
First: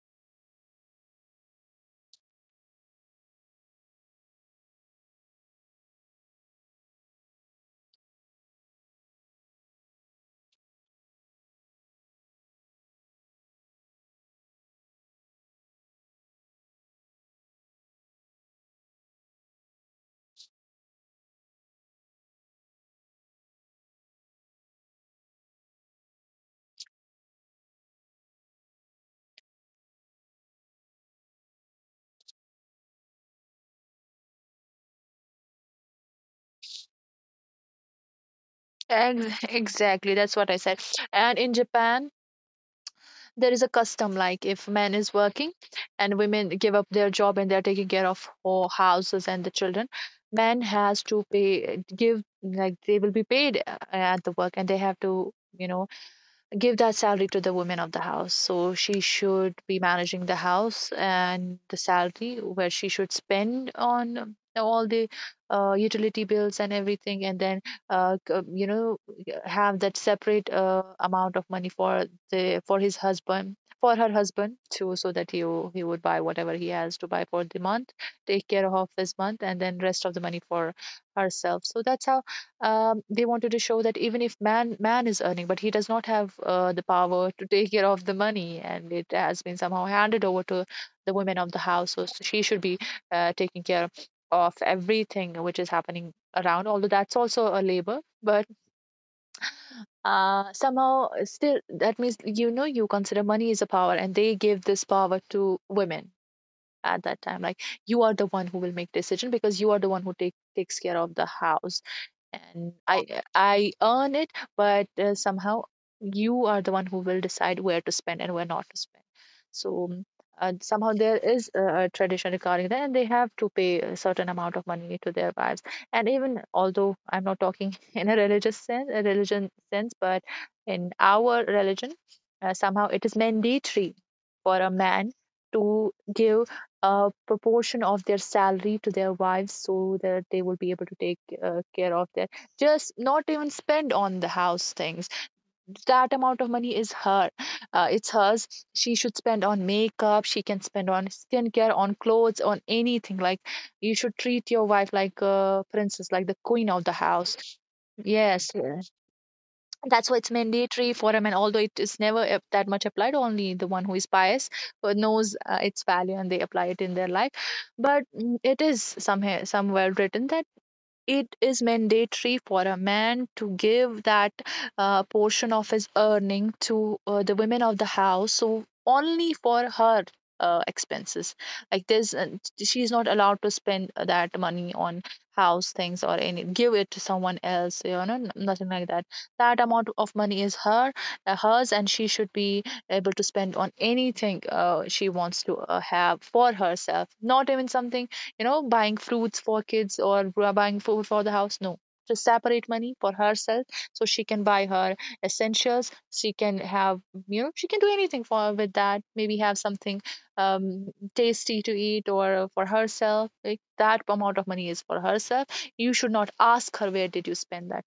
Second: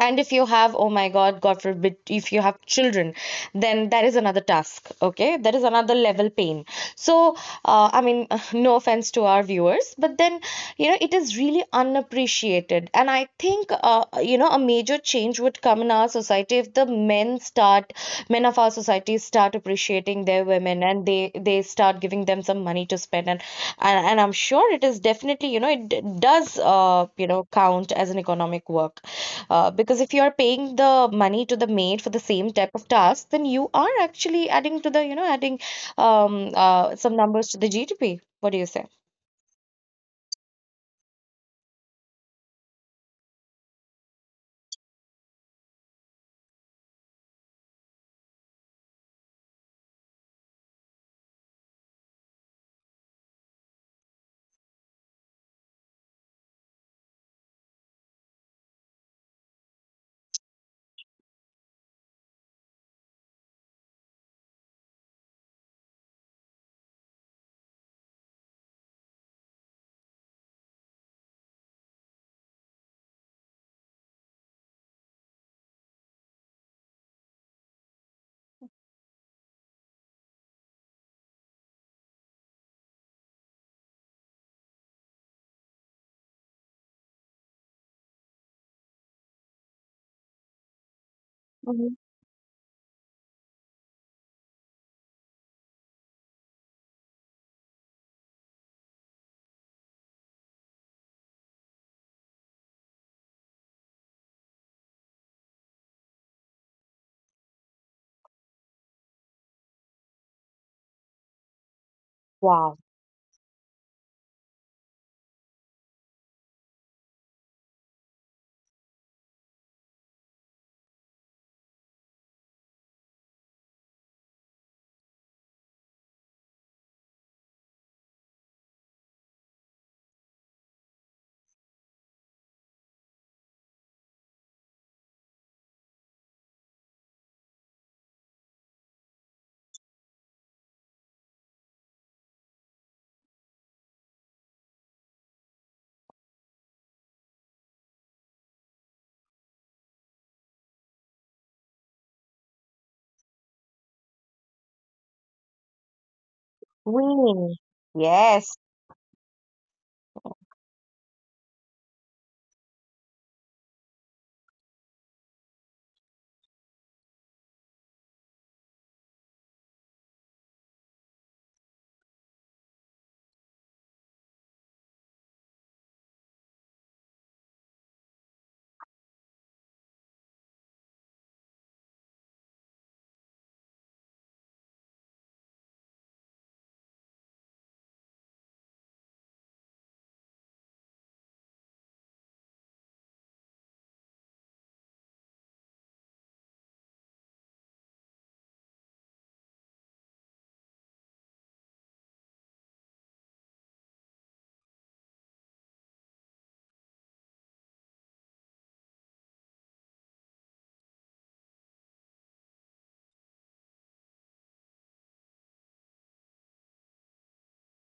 [SPEAKER 1] And if you have, oh my God, God forbid, if you have children, then that is another task. Okay, that is another level pain. So, uh, I mean, no offense to our viewers, but then, you know, it is really unappreciated. And I think, uh, you know, a major change would come in our society if the men start, men of our society start appreciating their women and they they start giving them some money to spend. And and, and I'm sure it is definitely, you know, it d- does, uh, you know, count as an economic work. Uh, because if you are paying the money to the maid for the same type of task, then you are actually adding to the, you know, adding um, uh, some numbers to the G D P. What do you say?
[SPEAKER 2] Ex- Exactly, that's what I said. And in Japan, there is a custom like if man is working and women give up their job and they're taking care of ho- houses and the children, man has to pay give, like, they will be paid uh, at the work, and they have to, you know, give that salary to the woman of the house. So she should be managing the house and the salary where she should spend on all the uh, utility bills and everything, and then uh, c- you know have that separate uh, amount of money for the for his husband for her husband too, so that he w- he would buy whatever he has to buy for the month, take care of his month, and then rest of the money for herself. So that's how um, they wanted to show that even if man man is earning, but he does not have uh, the power to take care of the money, and it has been somehow handed over to the women of the house,
[SPEAKER 1] Mhm.
[SPEAKER 2] so so she should be uh, taking care of everything which is happening around. Although that's also a labor, but uh, somehow still that means, you know, you consider money is a power, and they gave this power to women at that time, like, you are the one who will make decision because you are the one who take, takes care of the house, and
[SPEAKER 1] Wow.
[SPEAKER 2] I I earn it, but uh, somehow you are the one who will decide where to spend and where not to spend. So um, uh, somehow there is a, a tradition regarding that, and they have to pay a certain amount of money to their wives. And even although I'm not talking in a religious sense, a religion sense, but in our religion, uh, somehow it is mandatory for a man to give a proportion of their salary to their wives so that they will be able to take uh, care of that. Just not even spend on the house things. That amount of money is her. Uh, it's hers. She should spend on makeup. She can spend on skincare, on clothes, on anything. Like, you should treat your wife like a princess, like the queen of the house.
[SPEAKER 1] Really?
[SPEAKER 2] Yes.
[SPEAKER 1] Yes.
[SPEAKER 2] Yeah. That's why it's mandatory for a man, although it is never ap- that much applied, only the one who is pious, who knows uh, its value and they apply it in their life. But mm, it is somewhere somewhere written that it is mandatory for a man to give that uh, portion of his earning to uh, the women of the house, so only for her uh, expenses, like this, and she's not allowed to spend that money on house things, or any give it to someone else, you know, n- nothing like that. That amount of money is her, uh, hers, and she should be able to spend on anything uh, she wants to uh, have for herself, not even something, you know, buying fruits for kids or buying food for the house. No, just separate money for herself, so she can buy her essentials. She can have, you know, she can do anything for with that. Maybe have something um, tasty to eat or for herself. Like, that amount of money is for herself. You should not ask her, where did you spend that.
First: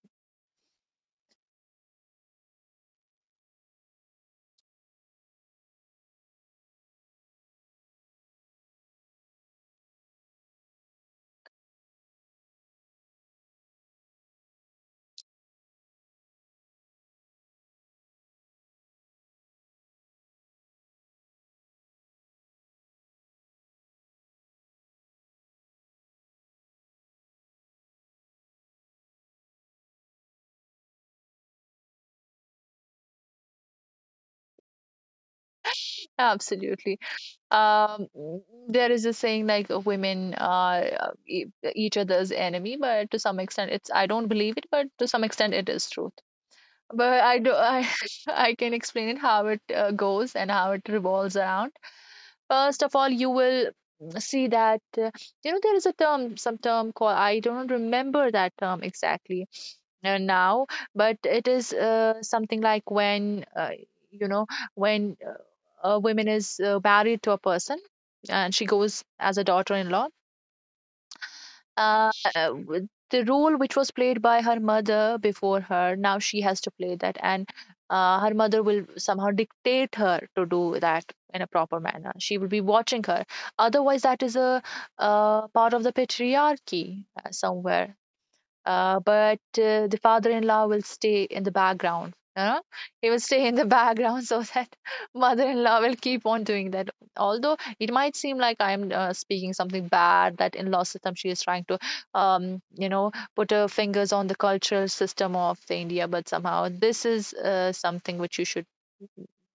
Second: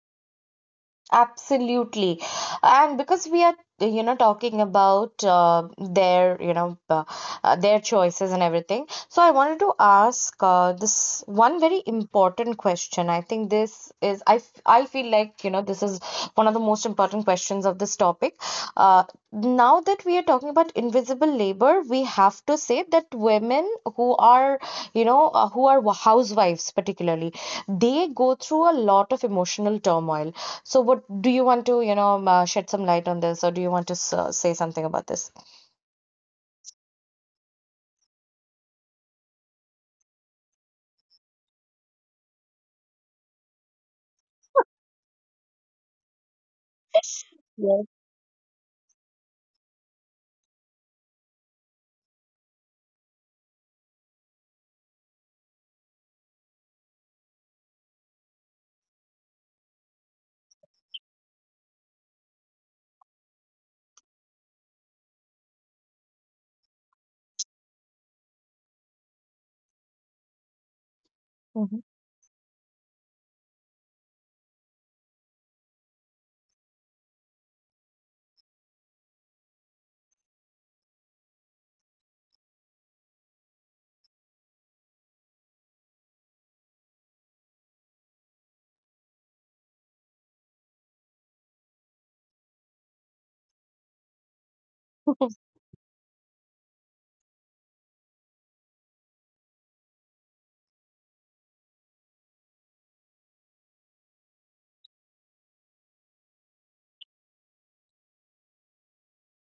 [SPEAKER 1] Absolutely. And because we are, you know, talking about uh, their, you know, uh, uh, their choices and everything. So I wanted to ask uh, this one very important question. I think this is, I, f- I feel like, you know, this is one of the most important questions of this topic. Uh, Now that we are talking about invisible labor, we have to say that women who are, you know, uh, who are housewives particularly, they go through a lot of emotional turmoil. So, what do you want to, you know, um, uh, shed some light on this, or do you want to s uh, say something about this?
[SPEAKER 2] Absolutely. Um, there is a saying like uh, women are uh, e- each other's enemy, but to some extent, it's I don't believe it, but to some extent, it is true. But I do
[SPEAKER 1] Yes.
[SPEAKER 2] I I can explain it how it uh, goes and how it revolves around. First of all, you will see that uh, you know there is a term, some term called, I don't remember that term exactly uh, now, but it is uh, something like when uh, you know when uh, a woman is uh, married to a person, and she goes as a daughter-in-law
[SPEAKER 1] Mm-hmm.
[SPEAKER 2] uh, with the role which was played by her mother before her. Now she has to play that, and uh, her mother will somehow dictate her to do that in a proper manner. She will be watching her, otherwise that is a uh, part of the patriarchy uh, somewhere. Uh, but uh, the father-in-law will stay in the background, you know, he will stay in the background, so that mother-in-law will keep on doing that. Although it might seem like I'm uh, speaking something bad, that in-law system, she is trying to um you know put her fingers on the cultural system of the India, but somehow this is uh, something which you should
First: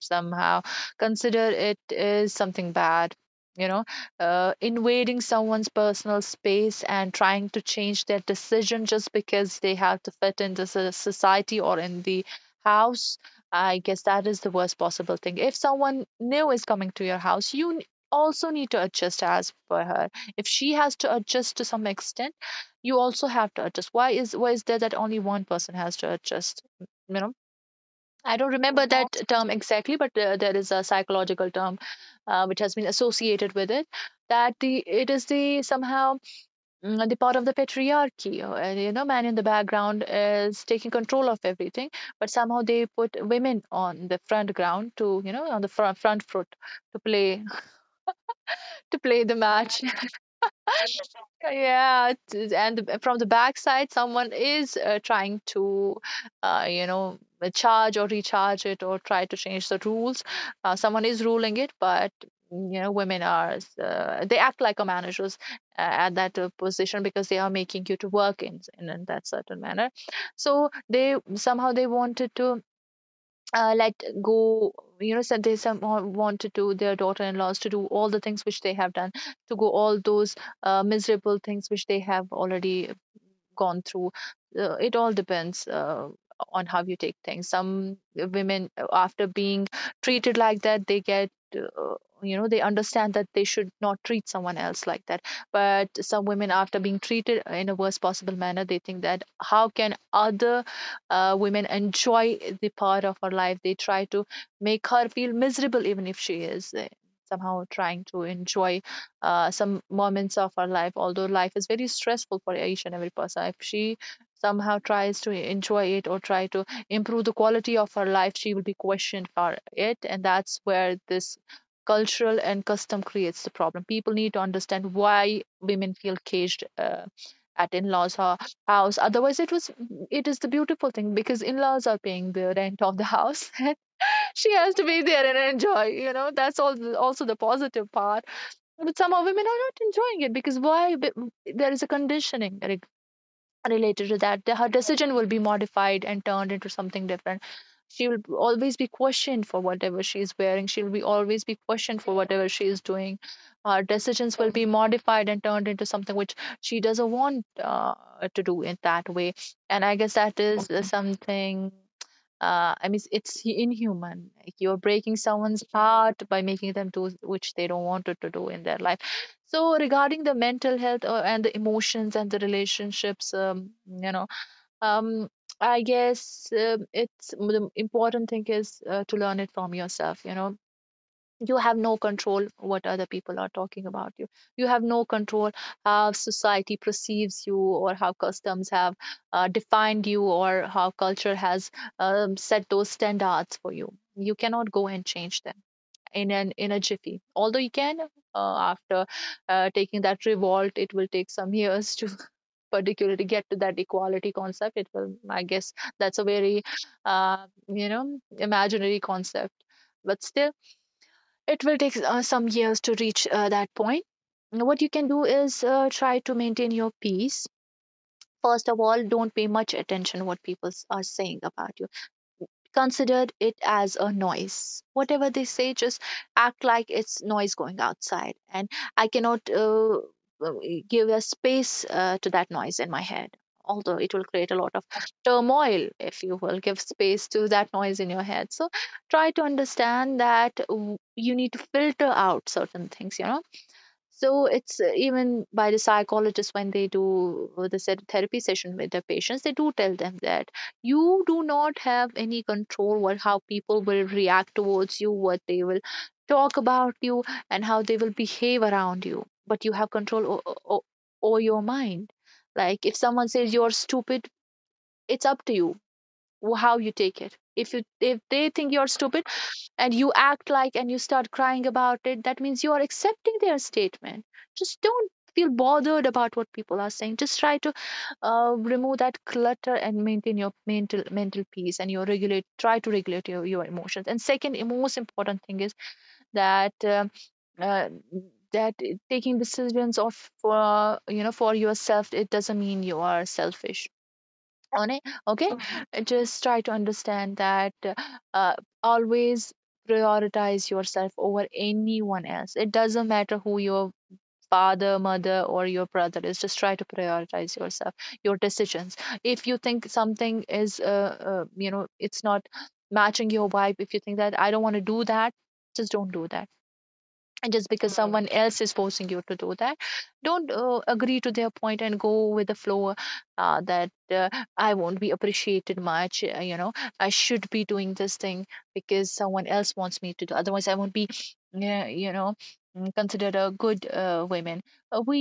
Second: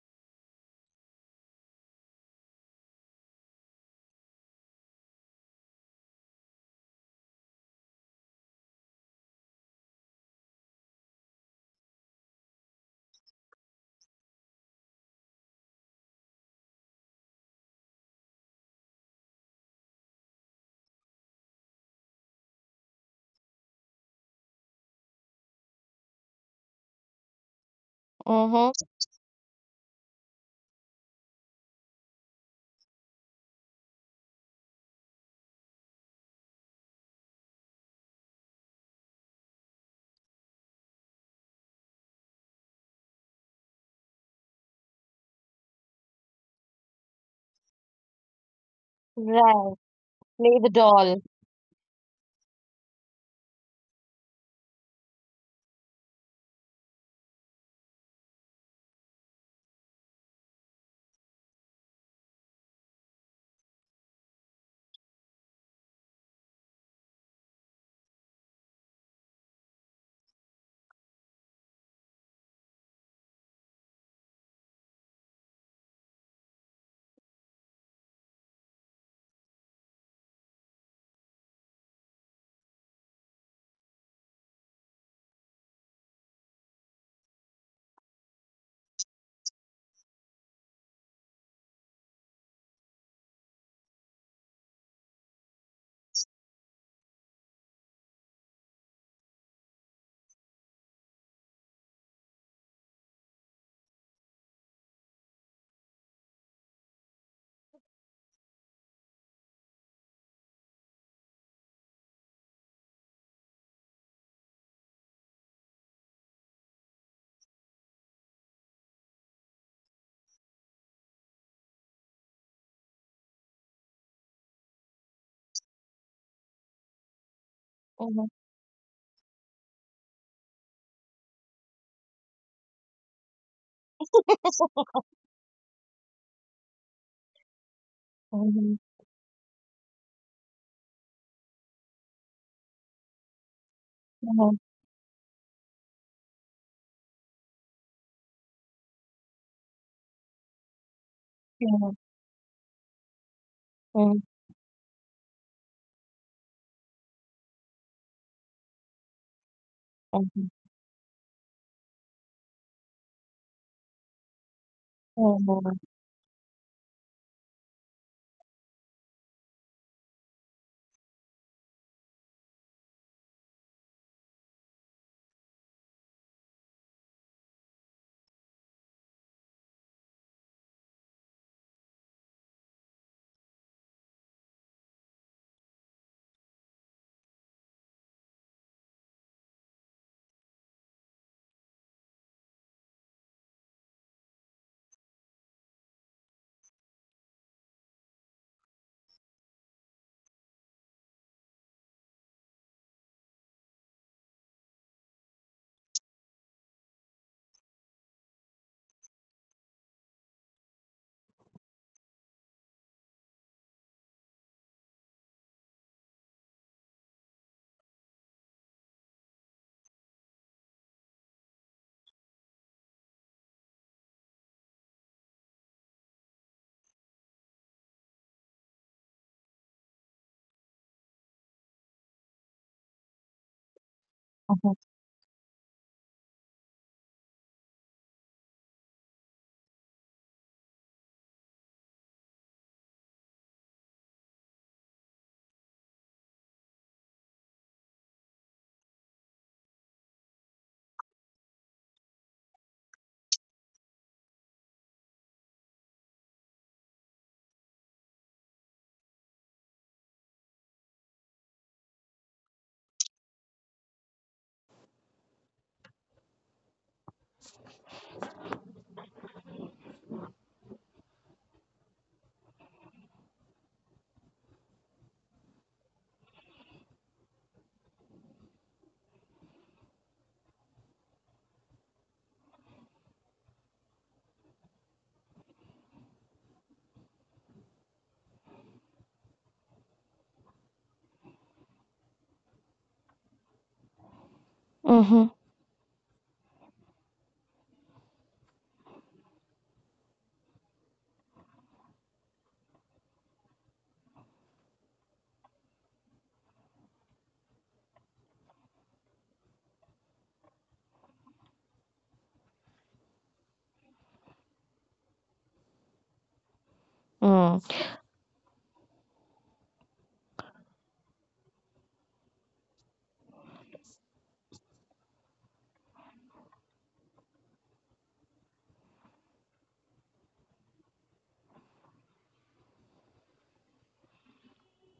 [SPEAKER 2] somehow consider it is something bad, you know, uh, invading someone's personal space and trying to change their decision, just because they have to fit into so, society or in the house. I guess that is the worst possible thing. If someone new is coming to your house, you n- also need to adjust as per her. If she has to adjust to some extent, you also have to adjust. Why is why is there that only one person has to adjust? You know, I don't remember
[SPEAKER 1] Mm-hmm.
[SPEAKER 2] that term exactly, but uh, there is a psychological term uh, which has been associated with it. That the It is the somehow mm, the part of the patriarchy. Uh, you know, man in the background is taking control of everything, but somehow they put women on the front ground to, you know, on the front front foot to play to play the
[SPEAKER 1] Right.
[SPEAKER 2] match.
[SPEAKER 1] Play the doll.
[SPEAKER 2] Yeah, it is- and the- from the backside, someone is uh, trying to, uh, you know, uh, charge or recharge it, or try to change the rules. Uh, someone is ruling it, but mm, you know, women are s- uh, they act like a managers uh, at that uh, position because they are making you to work in, in in that certain manner. So they somehow they wanted to uh, let go, you know, said they some uh, want to do their daughter-in-laws to do all the things which they have done, to go all those uh, miserable things which they have already gone through. Uh, it all depends uh, on how you take things. Some women, uh, after being treated like that, they get. Uh, you know, they understand that they should not treat someone else like that, but some women, after being treated in a worst possible manner, they think that how can other uh, women enjoy the part of her life. They try to make her feel miserable even if she is uh, somehow trying to enjoy uh, some moments of our life. Although life is very stressful for each and every person, if she somehow tries to enjoy it or try to improve the quality of her life, she will be questioned for it. And that's where this cultural and custom creates the problem. People need to understand why women feel caged uh, at in-laws
[SPEAKER 1] Mm-hmm.
[SPEAKER 2] ho- house. Otherwise, it was it is the beautiful thing because in-laws are paying the rent of the house and she has to be there and enjoy, you know. That's all also the positive part.
[SPEAKER 1] Mm-hmm.
[SPEAKER 2] But some women are not enjoying it because why? Be- There is a conditioning re- related to that. The-
[SPEAKER 1] Mm-hmm.
[SPEAKER 2] Her decision will be modified and turned into something different. She will always be questioned for whatever she is wearing. She will be always be
[SPEAKER 1] Mm-hmm.
[SPEAKER 2] questioned for whatever she is doing. Her decisions will be modified and turned into something which she doesn't want uh, to do in that way. And I guess that
[SPEAKER 1] Mm-hmm.
[SPEAKER 2] is uh, something, uh, I mean, it's inhuman. Like, you're breaking someone's
[SPEAKER 1] Mm-hmm.
[SPEAKER 2] heart by making them do which they don't want to do in their life. So, regarding the mental health uh, and the emotions and the relationships, um, you know, um, I guess um it's, the important thing is uh, to learn it from yourself. You know, you have no control what other people are talking about you. You have no control how society perceives you or how customs have uh, defined you or how culture has um, set those standards for you. You cannot go and change them in an in a jiffy. Although you can, uh, after uh, taking that revolt, it will take some years to particularly get to that equality concept. It will, I guess, that's a very uh, you know, imaginary concept, but still it will take uh, some years to reach uh, that point. What you can do is uh, try to maintain your peace. First of all, don't pay much attention what people are saying about you. Considered it as a noise. Whatever they say, just act like it's noise going outside, and I cannot uh, uh, give a space uh, to that noise in my head. Although it will create a lot of turmoil if you will give space to that noise in your head. So try to understand that w- you need to filter out certain things, you know. So it's uh, even by the psychologists, when they do uh, the se- therapy session with their patients, they do tell them that you do not have any control what, how people will react towards you, what they will talk about you, and how they will behave around you. But you have control o- o- over your mind. Like, if someone says you're stupid, it's up to you wh- how you take it. If you, if they think you're stupid, and you act like, and you start crying about it, that means you are accepting their statement. Just don't feel bothered about what people are saying. Just try to uh, remove that clutter and maintain your mental mental peace and your regulate. Try to regulate your, your emotions. And second most important thing is that. um uh, that taking decisions of, for, you know, for yourself, it doesn't mean you are selfish on it.
[SPEAKER 1] Mm-hmm.
[SPEAKER 2] Okay. Mhm. Uh, just try to understand that uh, always prioritize yourself over anyone else. It doesn't matter who your father, mother or your brother is. Just try to prioritize yourself, your decisions. If you think something is uh, uh, you know, it's not matching your vibe, if you think that I don't want to do that, just don't do that. And just because, Mm,
[SPEAKER 1] Mm-hmm.
[SPEAKER 2] someone else is forcing you to do that, don't uh, agree to their point and go with the flow. Uh, that uh, I won't be appreciated much, uh, you know, I should be doing this thing because someone else wants me to, do otherwise I won't be, yeah, you know, mm, considered a good uh, woman. Uh, we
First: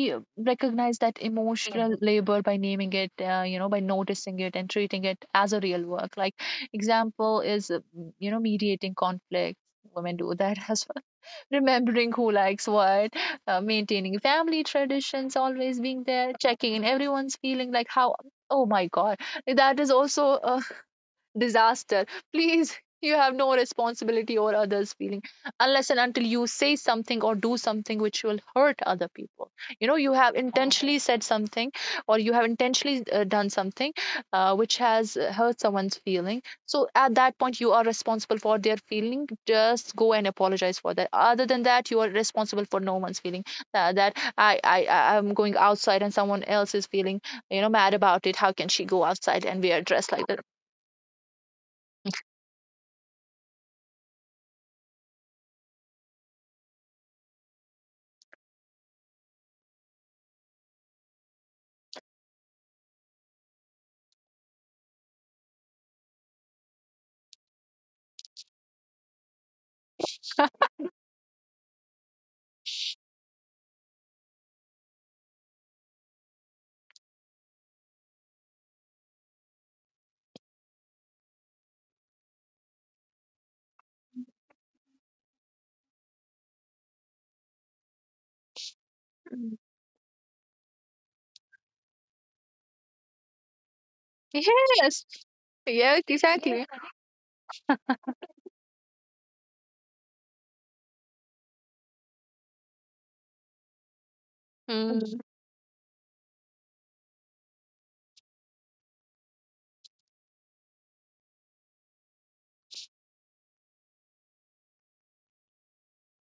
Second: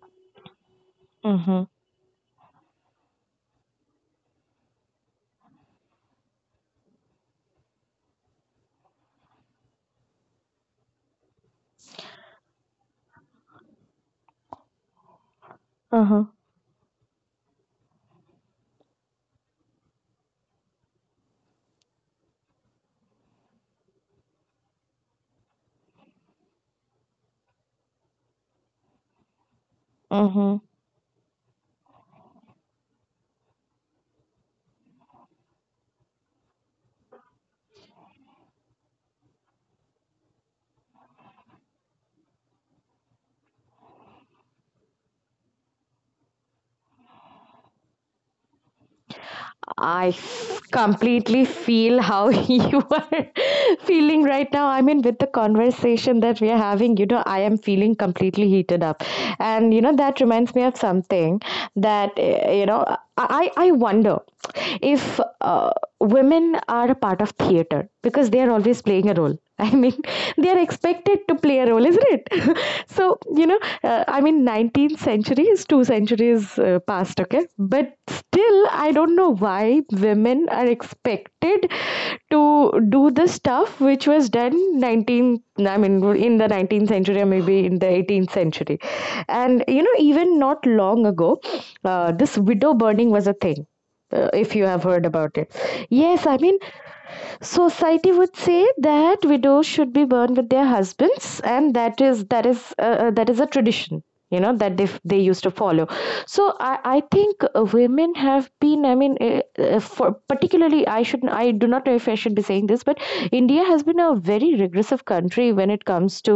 [SPEAKER 2] recognize that, Mm, emotional labor by naming it, uh, you know, by noticing it and treating it as a real work. Like, example is, uh, you know, mediating conflict. Women do that as well. Remembering who likes what, uh, maintaining family traditions, always being
[SPEAKER 1] Mm-hmm.
[SPEAKER 2] there, checking in everyone's feeling, like, how. Oh my God, that is also uh, disaster. Please, you have no responsibility or others' feeling unless and until you say something or do something which will hurt other people. You know, you have
[SPEAKER 1] Mm-hmm.
[SPEAKER 2] intentionally said something, or you have intentionally uh, done something uh, which has uh, hurt someone's feeling. So at that point, you are responsible for their feeling. Just go and apologize for that. Other than that, you are responsible for no one's feeling. Uh, that I, I, I- am going outside and someone else is feeling, you know, mad about it. How can she go outside and we are
[SPEAKER 1] I
[SPEAKER 2] dressed like that?
[SPEAKER 1] f- completely feel how you are feeling right now. I mean, with the conversation that we are having, you know, I am feeling completely heated up. And, you know, that reminds me of something that, eh, you know, I, I I wonder if uh, women are a part of theater because they are always playing a role. I mean, they are expected to play a role, isn't it? So, you know, uh, I mean, nineteenth century is two centuries uh, past, okay? But still, I don't know why women are expected to do the stuff which was done nineteenth I mean, in the nineteenth century or maybe in the eighteenth century. And, you know, even not long ago, uh, this widow burning was a thing. Uh, if you have heard
[SPEAKER 2] Yes.
[SPEAKER 1] about it.
[SPEAKER 2] Yes,
[SPEAKER 1] Yes, I mean,
[SPEAKER 2] exactly.
[SPEAKER 1] society would say that widows should be burned with their husbands, and that is that is uh, uh, that is a tradition, you know, that they,
[SPEAKER 2] Mm,
[SPEAKER 1] they used to follow. So i, I think uh, women have been, I mean, uh, uh, for particularly i should I do not know if I should be saying this, but India has been a very regressive country when it comes to,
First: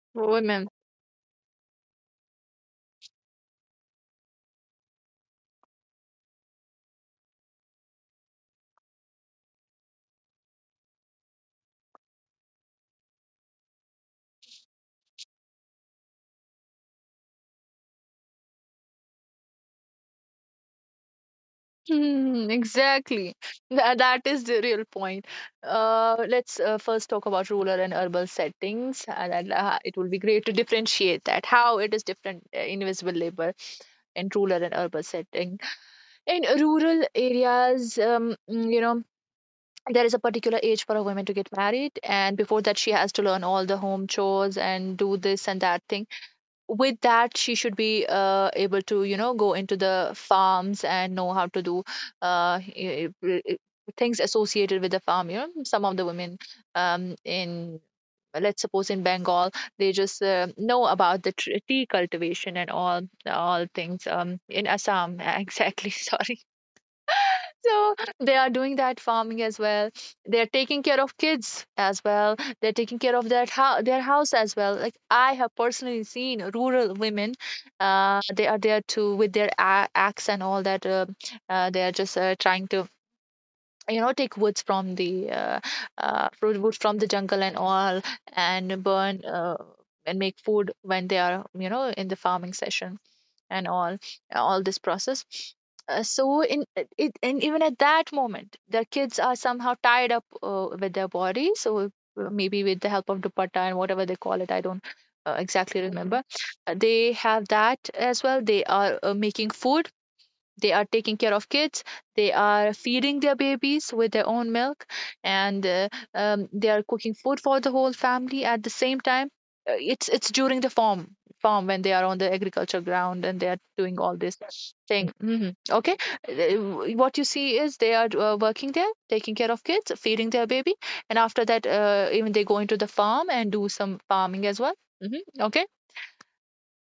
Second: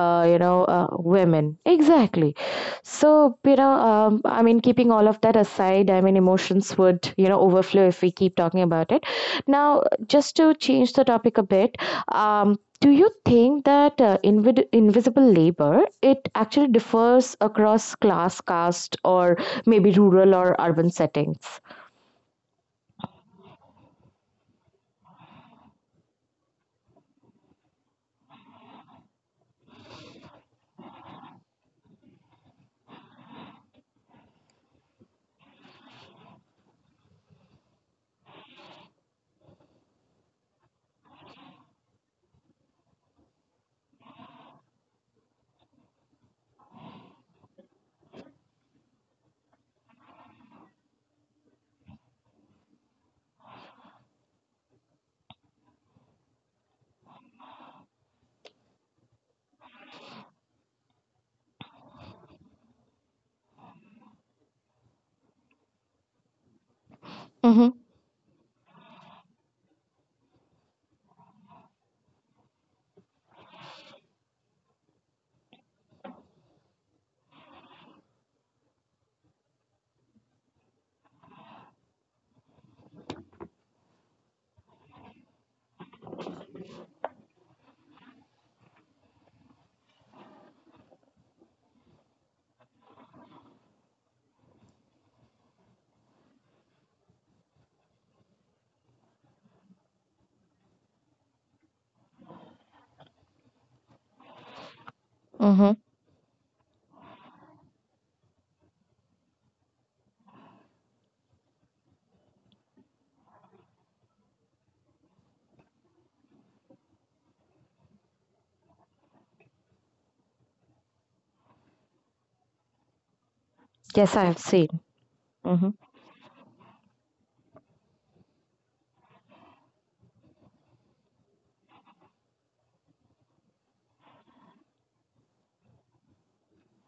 [SPEAKER 1] uh, you know,
[SPEAKER 2] women.
[SPEAKER 1] uh, women exactly. So you know, um, I mean, keeping all of that aside, I mean, emotions would, you know, overflow if we keep talking about it. Now just to change the topic a bit, um, do you think that uh, invid- invisible labor it actually differs across class, caste, or maybe rural or urban settings?
[SPEAKER 2] Mm, exactly. Tha- that is the real point. Uh, let's uh, first talk about rural and urban settings, and and, uh, it will be great to differentiate that how it is different, uh, invisible labor in rural and urban setting. In rural areas, um, mm, you know, there is a particular age for a woman to get married, and before that, she has to learn all the home chores and do this and that thing. With that, she should be uh, able to, you know, go into the farms and know how to do uh, i- i- i- things associated with the farm, you know. Some of the women, um, in, let's suppose, in Bengal, they just uh, know about the tr- tea cultivation and all all things, um, in Assam, exactly, sorry.
[SPEAKER 1] Mm-hmm.
[SPEAKER 2] So they are doing that farming as well. They're taking care of kids as well. They're taking care of their house, their house as well. Like, I have personally seen rural women. Uh, they are there too with their a- axe and all that. Uh, uh, they are just uh, trying to, you know, take woods from the uh, uh, fruit wood from the jungle and all, and burn uh, and make food when they are, you know, in the farming session and all all this process. Uh, so in it And even at that moment, the kids are somehow tied up uh, with their body, so uh, maybe with the help of dupatta and whatever they call it, I don't uh,
[SPEAKER 1] Mm-hmm.
[SPEAKER 2] exactly remember. Uh, they have that as well. They are uh, making food, they are taking care of kids. They are feeding their babies with their own milk, and uh, um, they are cooking food for the whole family at the same time. Uh, It's it's during the farm farm when they are on the agriculture ground and they are doing
[SPEAKER 1] Yes,
[SPEAKER 2] all
[SPEAKER 1] I have
[SPEAKER 2] this
[SPEAKER 1] seen.
[SPEAKER 2] thing. Hmm.
[SPEAKER 1] Mm-hmm.
[SPEAKER 2] Okay. Uh, what you see is they are uh, working there, taking care of kids, feeding their baby, and after that, uh, even they go into the farm and do some farming as well. Hmm. Okay.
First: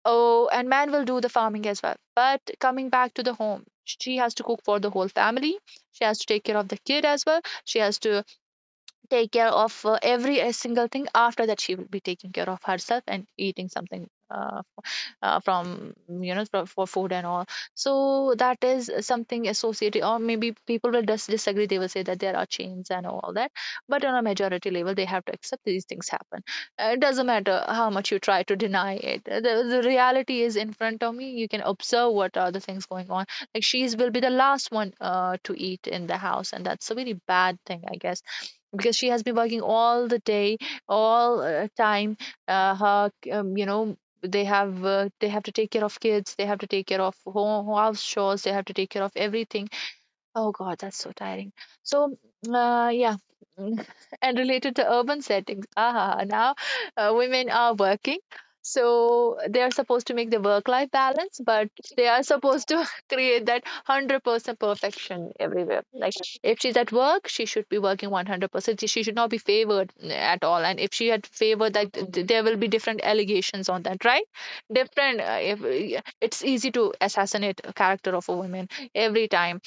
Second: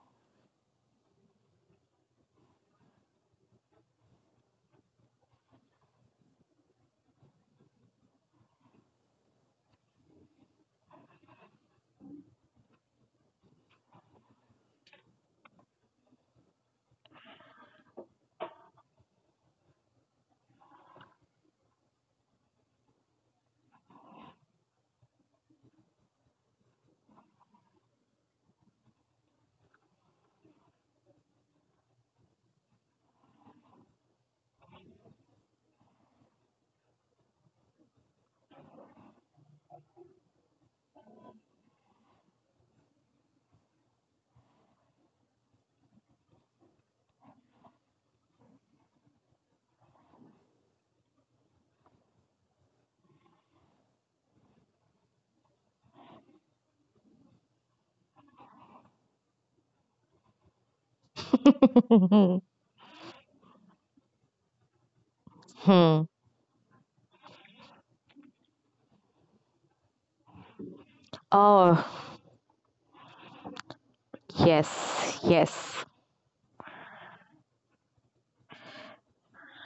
[SPEAKER 2] Oh, and man will do the farming as well. But coming back to the home, she has to cook for the whole family. She has to take care of the kid as well. She has to take care of uh, every uh, single thing. After that, she will be taking care of herself and eating something, uh, uh, from, you know, for, for food and all. So that is something associated. Or maybe people will just disagree, they will say that there are chains and all that, but on a majority level, they have to accept these things happen. Uh, it doesn't matter how much you try to deny it. Uh, the, the reality is in front of me. You can observe what are the things going on. Like, she's will be the last one uh, to eat in the house, and that's a very bad thing, I guess, because she has been working all the day, all uh, time. Uh, her um, You know, they have, uh, they have to take care of kids, they have to take care of home, house chores, they have to take care of everything. Oh God, that's so tiring. So, uh, yeah, mm, and related to urban settings. Ah, now uh, women are working, so they are supposed to make the work-life balance, but they are supposed to create that a hundred percent perfection everywhere.
[SPEAKER 1] Hmm.
[SPEAKER 2] Like, if she's at work, she should be working a hundred percent. She should not be favored, mm, at all. And if she had favored,
[SPEAKER 1] Oh,
[SPEAKER 2] that th- there will be different allegations on that, right?
[SPEAKER 1] yes,
[SPEAKER 2] Different. Uh, if,
[SPEAKER 1] yes.
[SPEAKER 2] eh, It's easy to assassinate a character of a woman every time.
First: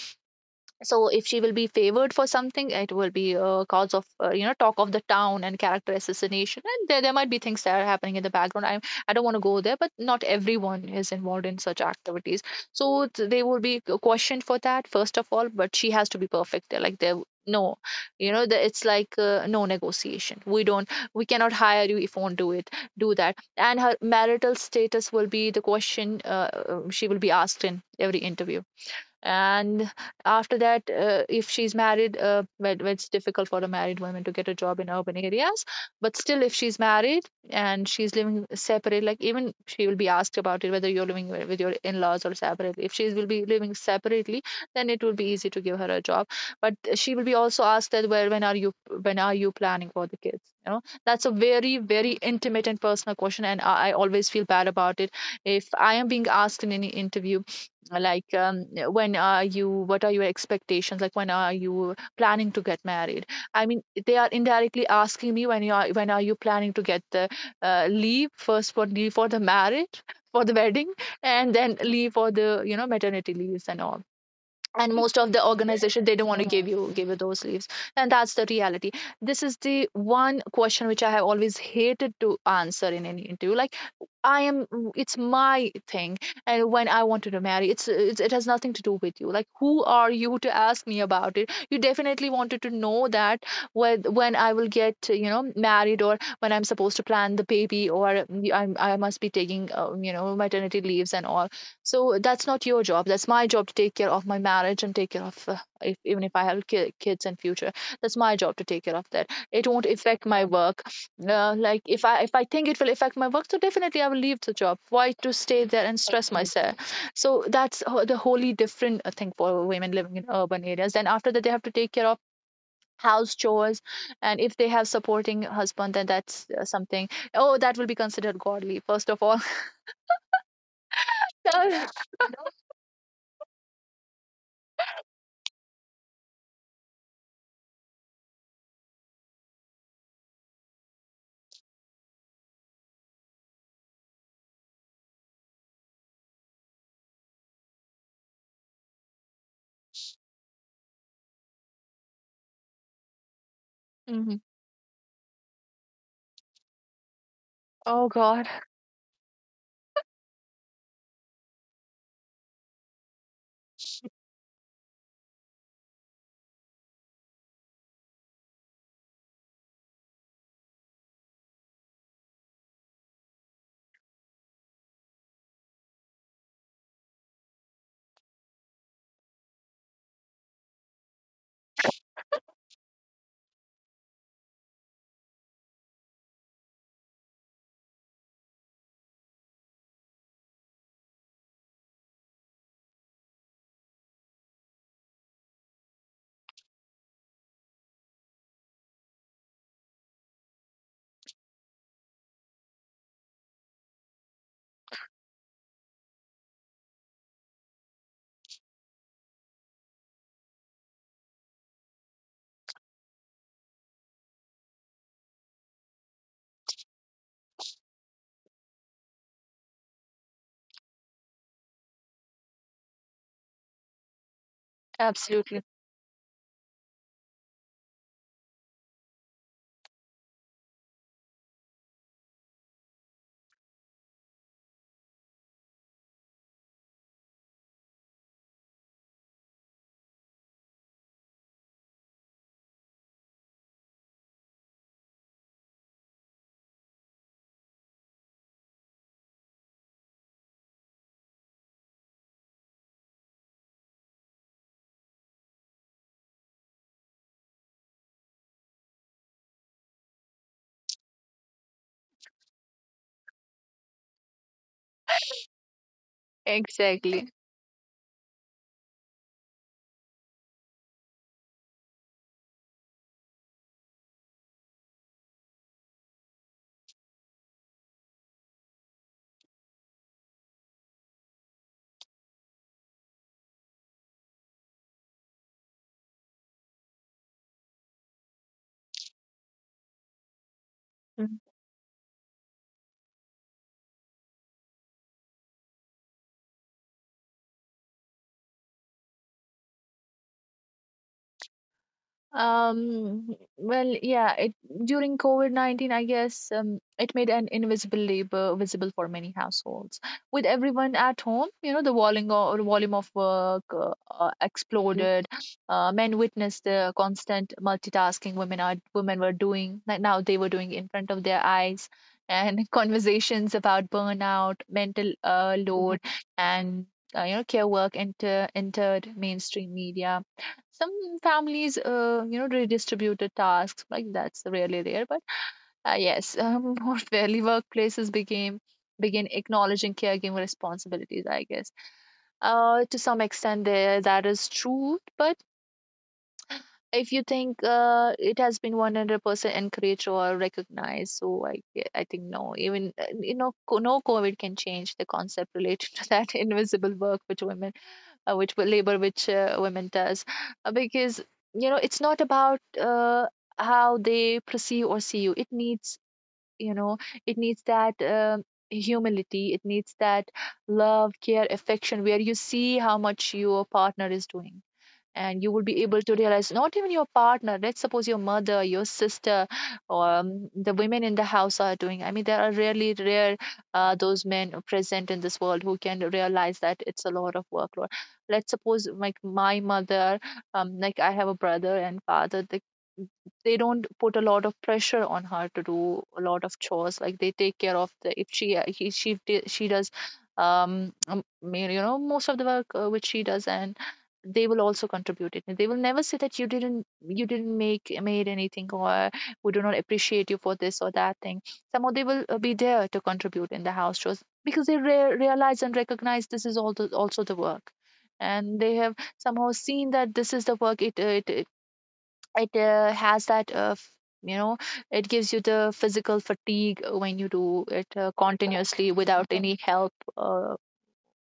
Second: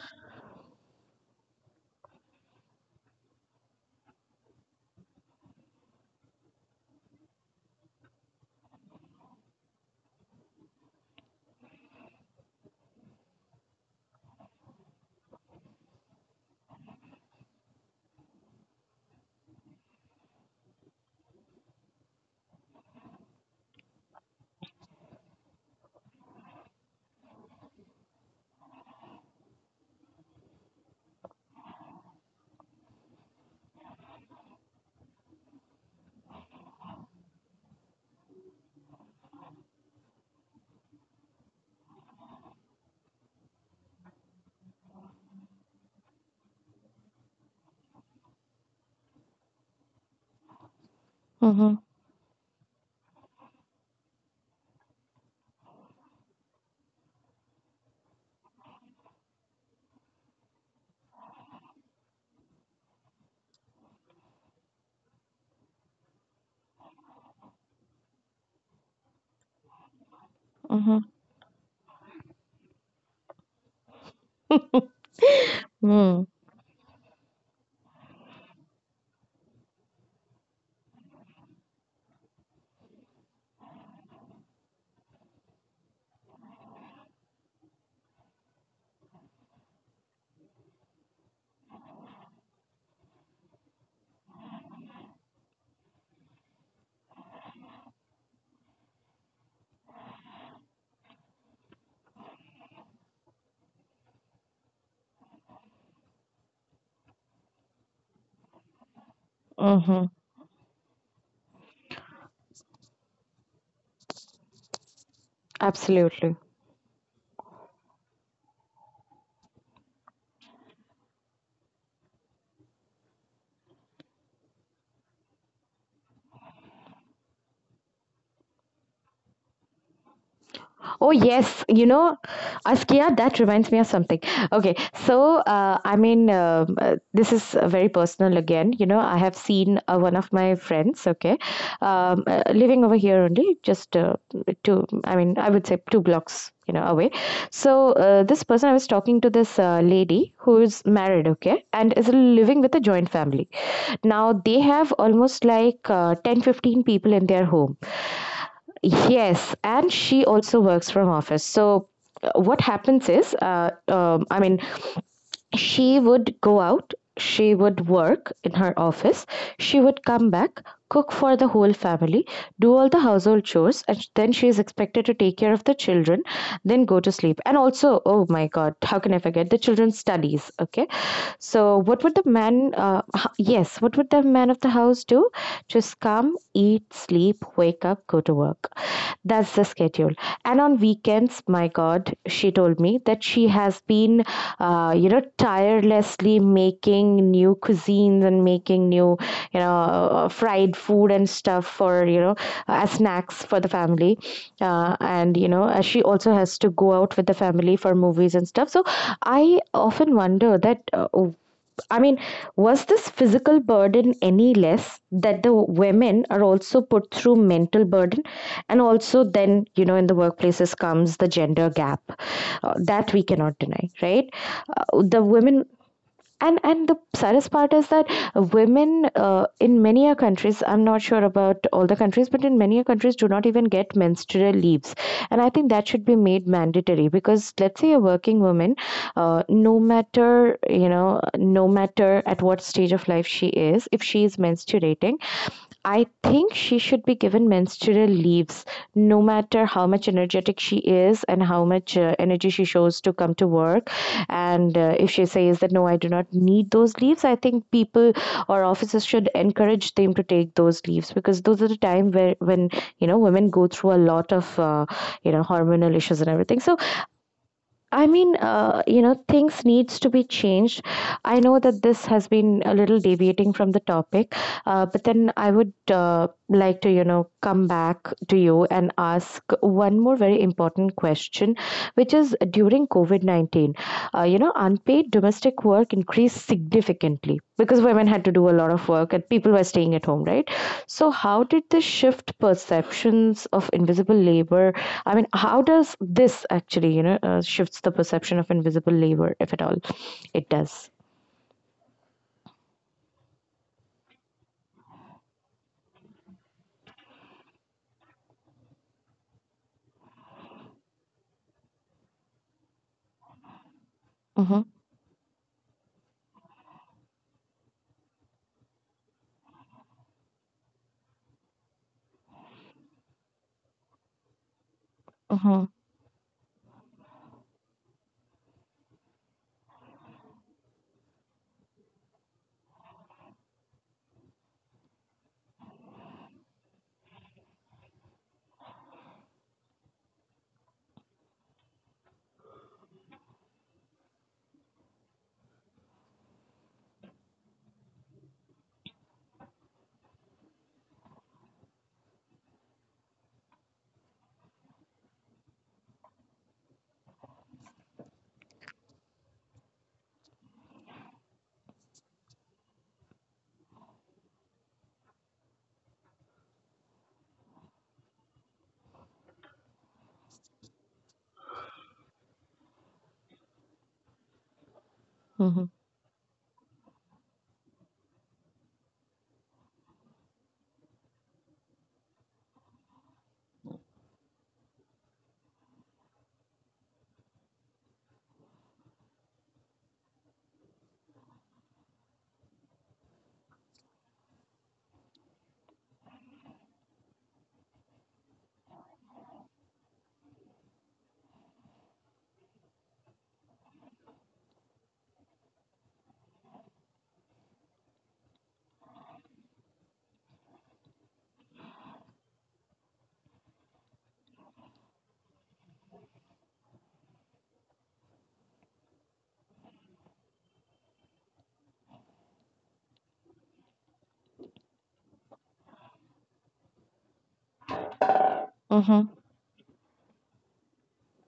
[SPEAKER 2] So if she will be favored for something, it will be a cause of uh, you know talk of the town and character assassination. And there, there might be things that are happening in the background. I i don't want to go there, but not everyone is involved in such activities. So th- they will be questioned for that first of all, but she has to be perfect. They're like, "There, no." you know the, it's like uh, no negotiation. We don't we cannot hire you if you won't do it do that. And her marital status will be the question. Uh, uh, she will be asked in every interview. And after that, uh, if she's married, uh, well, well, it's difficult for a married woman to get a job in urban areas. But still, if she's married and she's living separate, like, even she will be asked about it, whether you're living with your in-laws or separately. If she will be living separately, then it will be easy to give her a job. But she will be also asked that, well, when are you when are you planning for the kids? You know that's a
[SPEAKER 1] Mm-hmm.
[SPEAKER 2] very very intimate and personal question, and i, I always feel bad about it if I am being asked in any interview, like, um, when are you what are your expectations, like when are you planning to get married? I mean, they are indirectly asking me, when you are when are you planning to get the uh, leave first for leave for the marriage, for the wedding, and then leave for the, you know maternity leaves and all.
[SPEAKER 1] Mm-hmm.
[SPEAKER 2] And most of the organization, they don't want to give you give you those leaves. And that's the reality. This is the one question which I have always hated to answer in any interview. Like, I am it's my thing, and when I wanted to marry, it's, it's it has nothing to do with you. Like, who are you to ask me about it? You definitely wanted to know that, when when I will get, you know married, or when I'm supposed to plan the baby, or mm, I'm, I must be taking um, you know maternity leaves and all. So that's not your job, that's my job to take care of my marriage and take care of, uh, if, even if I have ki- kids in future, that's my job to take care of that. It won't
[SPEAKER 1] Mm-hmm.
[SPEAKER 2] affect my work. Uh, like, if I if I think it will affect my work, so definitely I will leave the job. Why to stay there and stress
[SPEAKER 1] Absolutely.
[SPEAKER 2] myself? So that's ho- the wholly different uh, thing for women living in urban areas. Then after that, they have to take care of house chores, and if they have supporting husband, then that's uh, something. Oh, that will be considered godly. First of all,
[SPEAKER 1] Oh yes, you
[SPEAKER 2] So-
[SPEAKER 1] know, Askia, that reminds me of something. Okay, so uh, I mean, um, uh, this is uh, very personal again. You know, I have seen uh, one of my friends. Okay, um, uh, living over here only, just uh, two. I mean, I would say two blocks. You know, away. So uh, this person, I was talking to this uh, lady who is married. Okay, and is living with a joint family. Now
[SPEAKER 2] Mhm.
[SPEAKER 1] they have almost like uh, ten, fifteen people in their home.
[SPEAKER 2] Oh God.
[SPEAKER 1] Yes, and she also works from office. So uh, what happens is, uh, um, I mean, she would go out, she would work in her office, she would come back, cook for the whole family, do all the household chores, and sh- then she is expected to take care of the children, then go to sleep. And also, oh my God, how can I forget the children's studies? Okay, so what would the man? Uh, h- yes, what would the man of the house do? Just come, eat, sleep, wake up, go to work. That's the schedule. And on weekends, my God, she told me that she has been, uh, you know, tirelessly making new cuisines and making new, you know, uh, fried food and stuff for, you know, uh, as snacks for the family. Uh, and, you know, uh, she also has to go out with the family for movies and stuff. So I often wonder that uh, I mean, was this physical burden any less that the women are also put through mental burden? And also, then, you know, in the workplaces comes the gender gap, uh, that we cannot deny, right? Uh, the
[SPEAKER 2] Absolutely.
[SPEAKER 1] women, and and the saddest part is that women uh, in many a countries, I'm not sure about all the countries, but in many a countries do not even get menstrual leaves. And I think that should be made mandatory, because let's say a working woman, uh, no matter, you know, no matter at what stage of life she is, if she is menstruating, I think she should be given menstrual leaves, no matter how much energetic she is and how much uh, energy she shows to come to work. And uh, if she says that, no, I do not need those leaves, I think people or offices should encourage them to take those leaves, because those are the time where when, you know, women go through a lot of, uh, you know, hormonal issues and everything. So
[SPEAKER 2] Exactly.
[SPEAKER 1] I mean, uh, you know, things needs to be changed. I know that this has been a little deviating from the topic, uh, but then I would uh, like to, you know, come back to you and ask one more very important question, which is during COVID nineteen, uh, you know, unpaid domestic work increased significantly because women had to do a lot of work and people were staying at home, right? So, how did this shift perceptions of invisible labor? I mean, how does this actually, you know, uh, shifts the perception of invisible labor, if at all it does?
[SPEAKER 2] Um, well, yeah, it during COVID nineteen, I guess, um, it made an invisible labor visible for many households. With everyone at home, you know, the volume of, volume of work uh, uh, Mm.
[SPEAKER 1] Mm-hmm,
[SPEAKER 2] exploded. Uh, men witnessed the constant multitasking women are women were doing, that now they were doing in front of their eyes, and conversations about burnout, mental, uh,
[SPEAKER 1] mm-hmm,
[SPEAKER 2] mhm, load, and uh, you know, care work enter entered mainstream media. Some families, uh, you know, redistributed tasks, like, that's really rare, but uh, yes, um, more fairly, workplaces became begin acknowledging caregiving responsibilities, I guess. Uh, to some extent, there that is true, but if you think uh, it has been one hundred percent encouraged or recognized, so i g- i think no. Even uh, you know co- no covid can change the concept related to that invisible work which women uh, which wo- labor which uh, women does. Uh, because, you know, it's not about uh, how they perceive or see you. It needs, you know, it needs that um humility. It needs that love, care, affection, where you see how much your partner is doing, and you will
[SPEAKER 1] mm-hmm,
[SPEAKER 2] be able to realize. Not even your partner, let's suppose your mother, your sister, or um, the women in the house are doing. I mean, there are really rare, uh, those men present in this world who can realize that it's a lot of workload. Let's suppose, like my mother. Um, like, I have a brother and father, they, they don't put a lot of pressure on her to do a lot of chores. Like, they take care of the, if she uh, he, she d- she does um um, you know most of the work uh, which she does, and they will also contribute it. They will never say that you didn't you didn't make made anything, or we do not appreciate you for this or that thing. Somehow they will uh, be there to contribute in the house chores, because they re- realize and recognize this is also also the work. And they have somehow seen that this is the work. It uh, it it, it uh, has that. Uh, f- you know it gives you the physical fatigue when you do it uh, continuously
[SPEAKER 1] mm-hmm,
[SPEAKER 2] without any help uh,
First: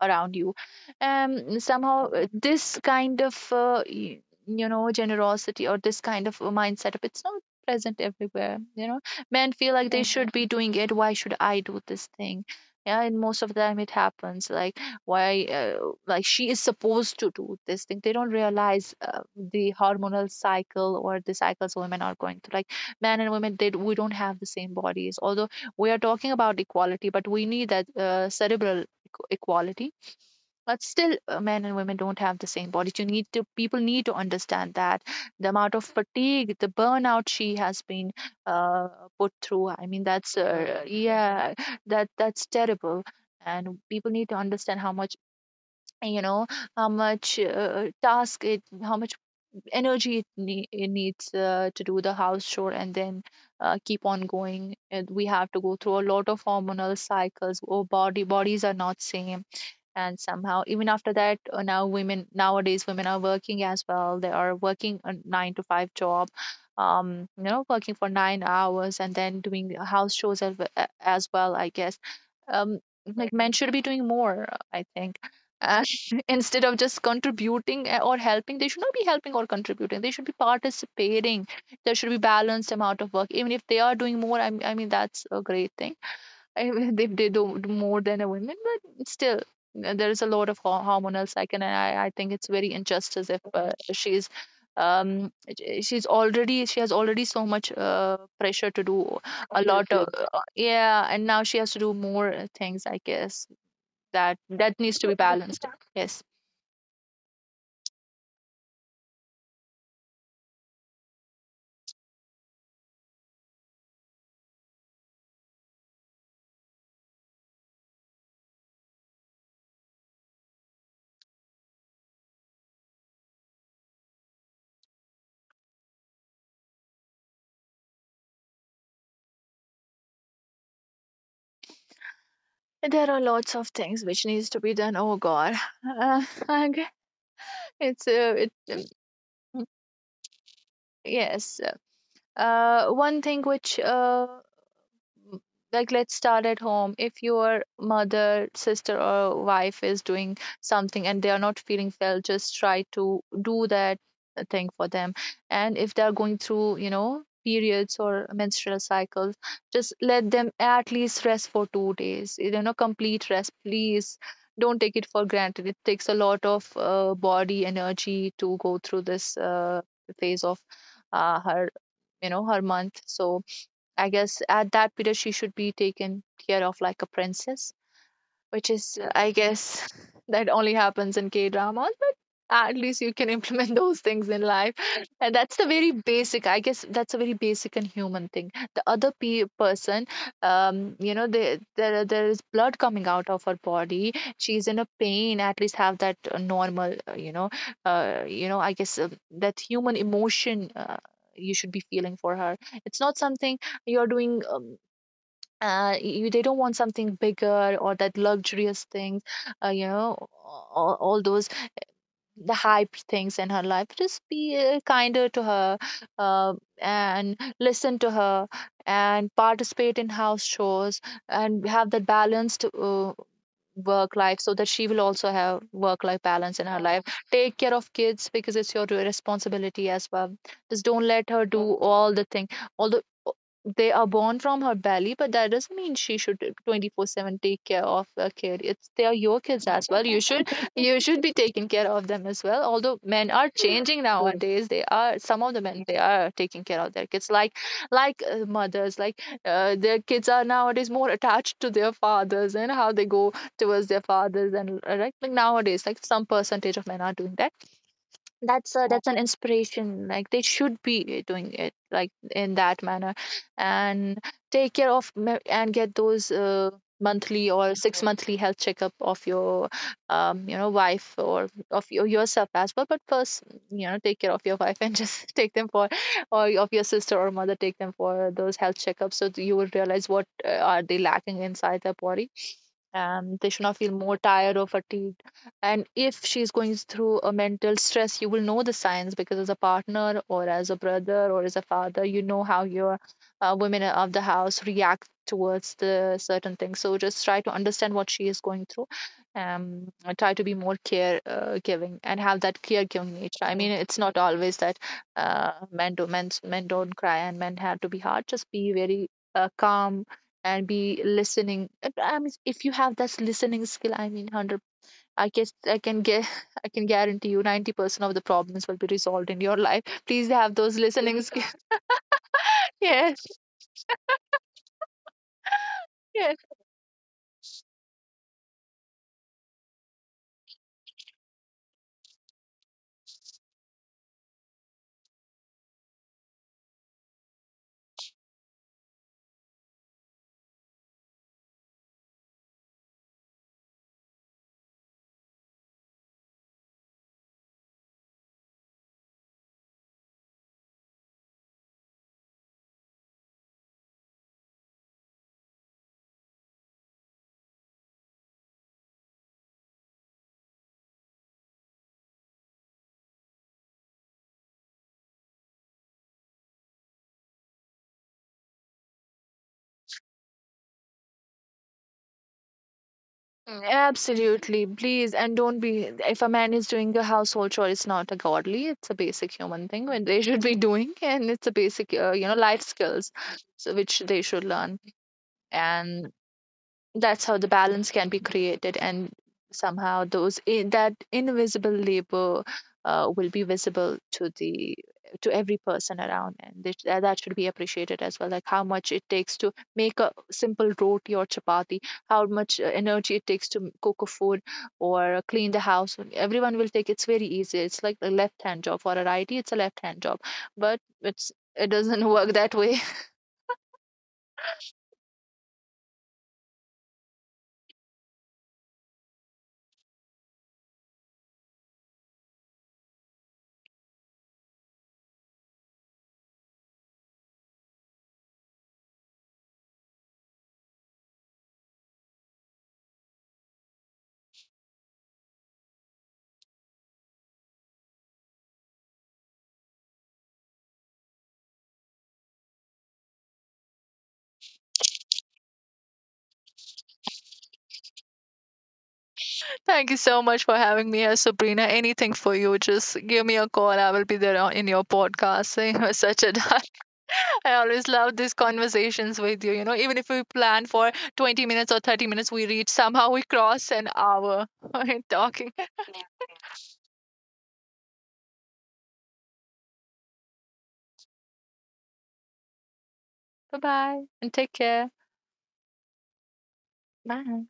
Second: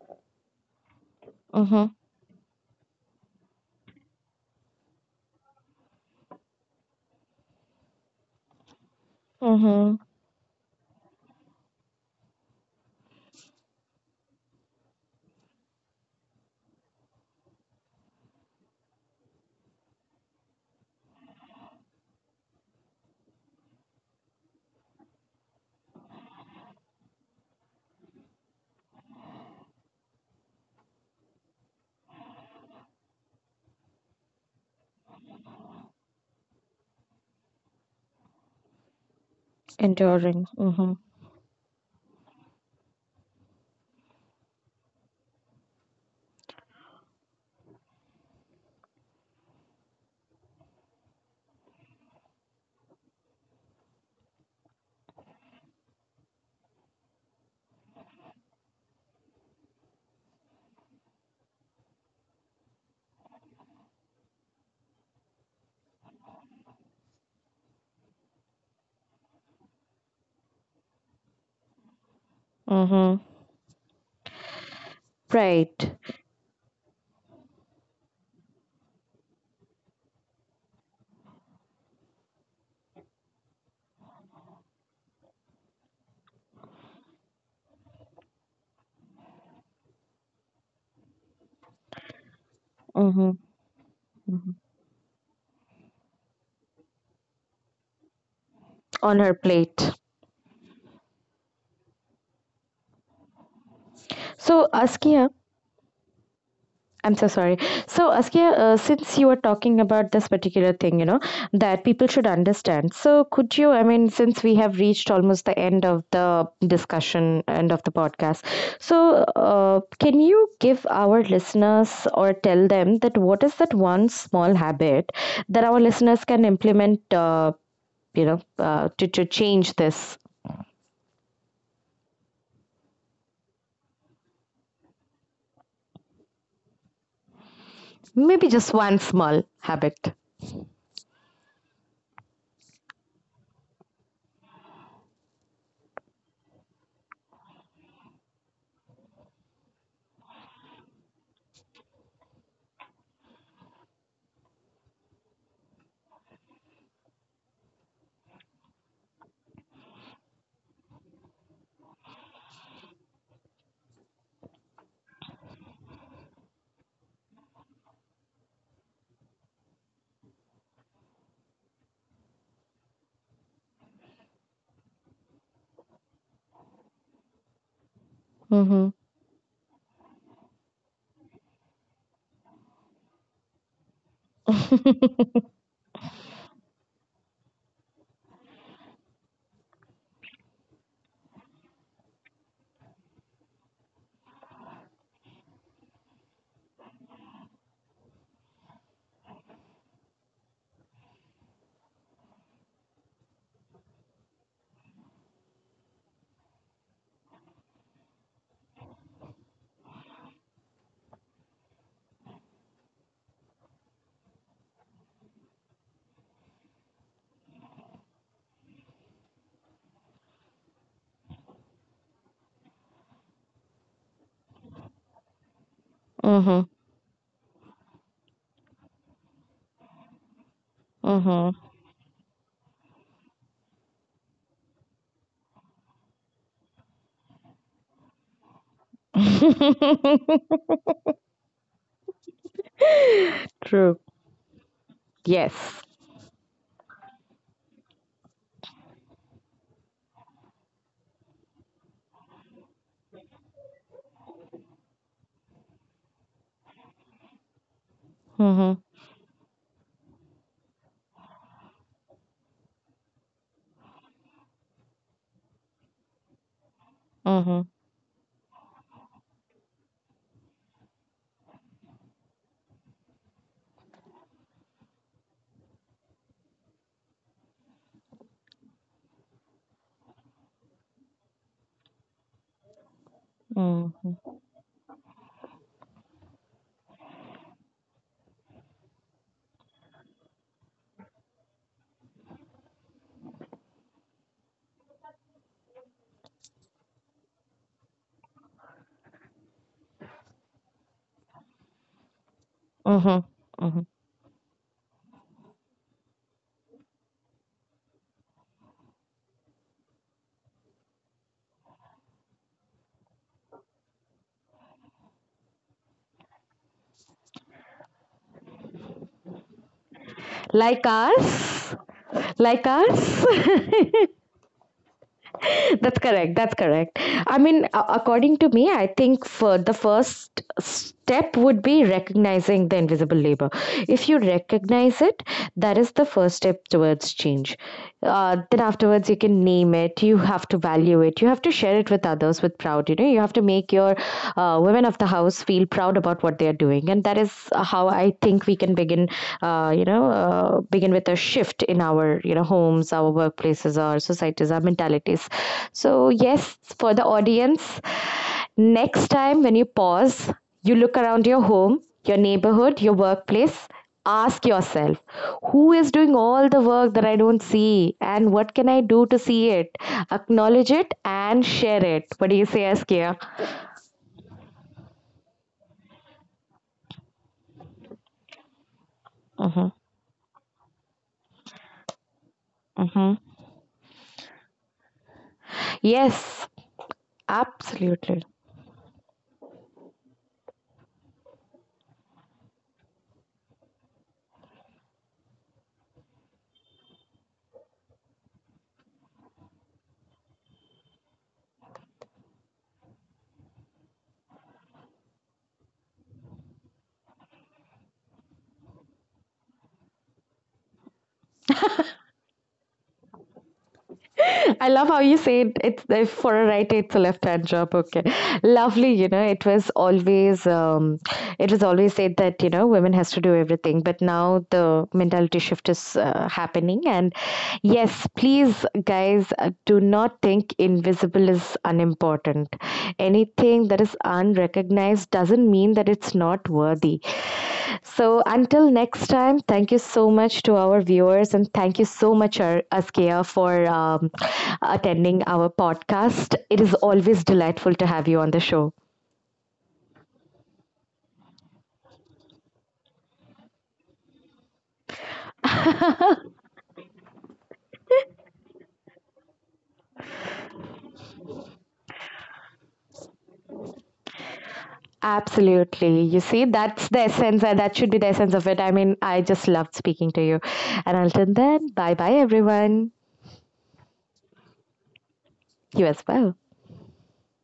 [SPEAKER 2] around you. Um
[SPEAKER 1] mm-hmm,
[SPEAKER 2] somehow uh, this kind of uh, y- you know generosity, or this kind of a mind setup, it's not present everywhere. You know, men feel like
[SPEAKER 1] mm-hmm.
[SPEAKER 2] they should be doing it. Why should I do this thing? Yeah, and most of the time it happens like, why uh, like, she is supposed to do this thing. They don't realize uh, the hormonal cycle or the cycles women are going through. Like, men and women, they we don't have the same bodies. Although we are talking about equality, but we need that uh, cerebral equ- equality. But still, uh, men and women don't have the same bodies. You need to People need to understand that the amount of fatigue, the burnout she has been uh, put through. I mean, that's
[SPEAKER 1] Enduring.
[SPEAKER 2] uh,
[SPEAKER 1] Mm-hmm,
[SPEAKER 2] yeah, that that's terrible. And people need to understand how much, you know, how much uh, task it, how much energy it, nee- it needs uh, to do the house chore, and then uh, keep on going, and we have to go through a lot of hormonal cycles. Our body bodies are not same. And somehow even after that, uh, now women nowadays women are working as well. They are working a nine to five job. um you know, working for nine hours and then doing house chores as, we- as well, I guess. um
[SPEAKER 1] mm-hmm.
[SPEAKER 2] like, men should be doing more, I think, uh,
[SPEAKER 1] Right.
[SPEAKER 2] instead of just contributing, uh, or helping. They should not be helping or contributing, they should be participating. There should be balanced amount of work. Even if they are doing more, i, m- I mean, that's a great thing. I mean, they they do more than a women, but still, uh, there is a lot of ho- hormonal cycle, and I, I think it's very injustice
[SPEAKER 1] Mm-hmm,
[SPEAKER 2] if, uh, she's,
[SPEAKER 1] mm-hmm.
[SPEAKER 2] um j- she's already she has already so much uh, pressure to do
[SPEAKER 1] On her
[SPEAKER 2] a
[SPEAKER 1] plate.
[SPEAKER 2] lot of. Absolutely. Uh, yeah, and now she has to do more uh, things. I guess that
[SPEAKER 1] So,
[SPEAKER 2] that needs to be
[SPEAKER 1] Askia,
[SPEAKER 2] balanced. Yes.
[SPEAKER 1] I'm so sorry. So, Askia, uh, since you were talking about this particular thing, you know, that people should understand. So, could you, I mean, since we have reached almost the end of the discussion, end of the podcast, so uh, can you give our listeners or tell them that what is that one small habit that our listeners can implement, uh, you know, uh, to, to change this?
[SPEAKER 2] There are lots of things which needs to be done. Oh God, uh, okay. it's uh,
[SPEAKER 1] Maybe
[SPEAKER 2] it
[SPEAKER 1] just
[SPEAKER 2] um,
[SPEAKER 1] one small habit.
[SPEAKER 2] yes. Uh, one thing which, uh, like, let's start at home. If your mother, sister, or wife is doing something and they are not feeling well, just try to do that uh, thing for them. And if they are going through, you know, periods or menstrual cycles, just let them at least rest for two days. You know, complete rest, please. Don't take it for granted. It takes a lot of uh, body energy to go through this uh, phase of, uh, her, you know her month. So I guess at that period she should be taken care of like a princess, which
[SPEAKER 1] Mm-hmm.
[SPEAKER 2] is, I guess, that only happens in K dramas. At least you can implement those things in life, and that's the very basic, I guess. That's a very basic and human thing. The other pe- person, um you know, they, there there is blood coming out of her body, she's in a pain. At least have that uh, normal, uh, you know uh, you know I guess, uh, that human emotion, uh, you should be feeling for her. It's not something you're doing. Um, uh, you, they don't want something bigger or that luxurious thing. uh, you know all, all those the hype things in her life, just be uh, kinder to her, uh, and listen to her, and participate in house shows, and have that balanced uh, work life, so that she will also have work life balance
[SPEAKER 1] Mm-hmm.
[SPEAKER 2] in her life. Take care of kids, because it's your responsibility as well. Just don't let her do all the thing. Although, uh, they are born from her belly, but that doesn't mean she should twenty four seven take care of a kid. It's They are your kids as well. You should
[SPEAKER 1] Mm-hmm.
[SPEAKER 2] You should be taking care of them as well. Although men are changing
[SPEAKER 1] True.
[SPEAKER 2] nowadays, they are some of the men,
[SPEAKER 1] Yes.
[SPEAKER 2] they are taking care of their kids, like like uh, mothers. Like, uh, their kids are nowadays more attached to their fathers, and how they go towards their fathers. And uh, right, like, nowadays, like, some percentage of men are doing that. That's
[SPEAKER 1] Mhm.
[SPEAKER 2] uh, that's an inspiration, like they should be doing it like in that manner. And take care of me- and get those uh, monthly
[SPEAKER 1] Mhm.
[SPEAKER 2] or six monthly health checkup of your, um you know wife, or of your, yourself as well. But first, you know, take care of your wife, and just take them for or of your sister or mother, take them for those health checkups, so that you would realize what uh, are they lacking inside their body. Um, they should not feel more
[SPEAKER 1] Mhm.
[SPEAKER 2] tired or fatigued. And if she's going through a mental stress, you will know the signs, because as a partner or as a brother or as a father, you know how your uh, women of the house react towards the certain things. So just try to understand what she is going through, um, and try to be more care uh, giving, and have that care giving
[SPEAKER 1] Mhm.
[SPEAKER 2] nature. I mean,
[SPEAKER 1] Mhm.
[SPEAKER 2] it's not always that uh, men do men men don't cry and men have to be hard. Just be very uh, calm, and be listening. I I mean, if you have that listening skill, I mean, hundred, I guess, I can get, I can guarantee you, ninety percent of the problems will be resolved in your life. Please have those
[SPEAKER 1] Like
[SPEAKER 2] listening skills.
[SPEAKER 1] us. Like
[SPEAKER 2] Yes.
[SPEAKER 1] us. That's
[SPEAKER 2] Yes.
[SPEAKER 1] correct. That's correct. I mean, a- according to me, I think for the first step would be recognizing the invisible labor. If you recognize it, that is the first step towards change. Uh, then afterwards, you can name it. You have to value it. You have to share it with others with proud. You know, you have to make your uh, women of the house feel proud about what they are doing, and that is how I think we can begin, uh, uh, you know, uh, begin with a shift in our, you know, homes, our workplaces, our societies, our mentalities. So, yes, for the audience, next time when you pause, you look around your home, your neighborhood, your workplace, ask yourself, who is doing all the work that I don't see and what can I do to see it? Acknowledge it and share it. What do you say, Askia?
[SPEAKER 2] Mm, absolutely. Please, and don't be. If a man is doing a household chore, it's not a godly. It's a basic human
[SPEAKER 1] Mm-hmm.
[SPEAKER 2] thing when they should be doing, and it's a basic, uh, you know, life skills,
[SPEAKER 1] Mm-hmm.
[SPEAKER 2] so which they should learn. And
[SPEAKER 1] Yes,
[SPEAKER 2] that's how the balance can be
[SPEAKER 1] absolutely.
[SPEAKER 2] created, and somehow those i- that invisible labor uh, will be visible to the to every person around. And they, that that should be appreciated as well, like how much it takes to make a simple roti or chapati, how much uh, energy it takes to m- cook a food, or clean the house. Everyone will take, it's very easy, it's like a left hand job for a righty, it's a left hand job. But it's it doesn't work that way.
[SPEAKER 1] I love how you said it's if for a right it's a left hand job. Okay, lovely. You know, it was always, um, it was always said that, you know, women has to do everything, but now the mentality shift is uh, happening. And yes, please, guys, uh, do not think invisible is unimportant. Anything that is unrecognized doesn't mean that it's not worthy. So until next time, thank you so much to our viewers and thank you so much, Ar- Askia, for um, attending our podcast. It is always delightful to have you on the show.
[SPEAKER 2] Thank you so much for having me here, Sabrina. Anything for you, just give me a call. I will be there on- in your podcast. You are such a dot. I always love these conversations with you. You know, even if we plan for twenty minutes or thirty minutes, we reach, somehow we cross an hour in talking.
[SPEAKER 1] Absolutely. You see, that's the essence, and that should be the essence of it. I mean, I just loved speaking to you. And until then, bye bye, everyone.
[SPEAKER 2] Bye bye and take care.
[SPEAKER 1] You as well.
[SPEAKER 2] Bye.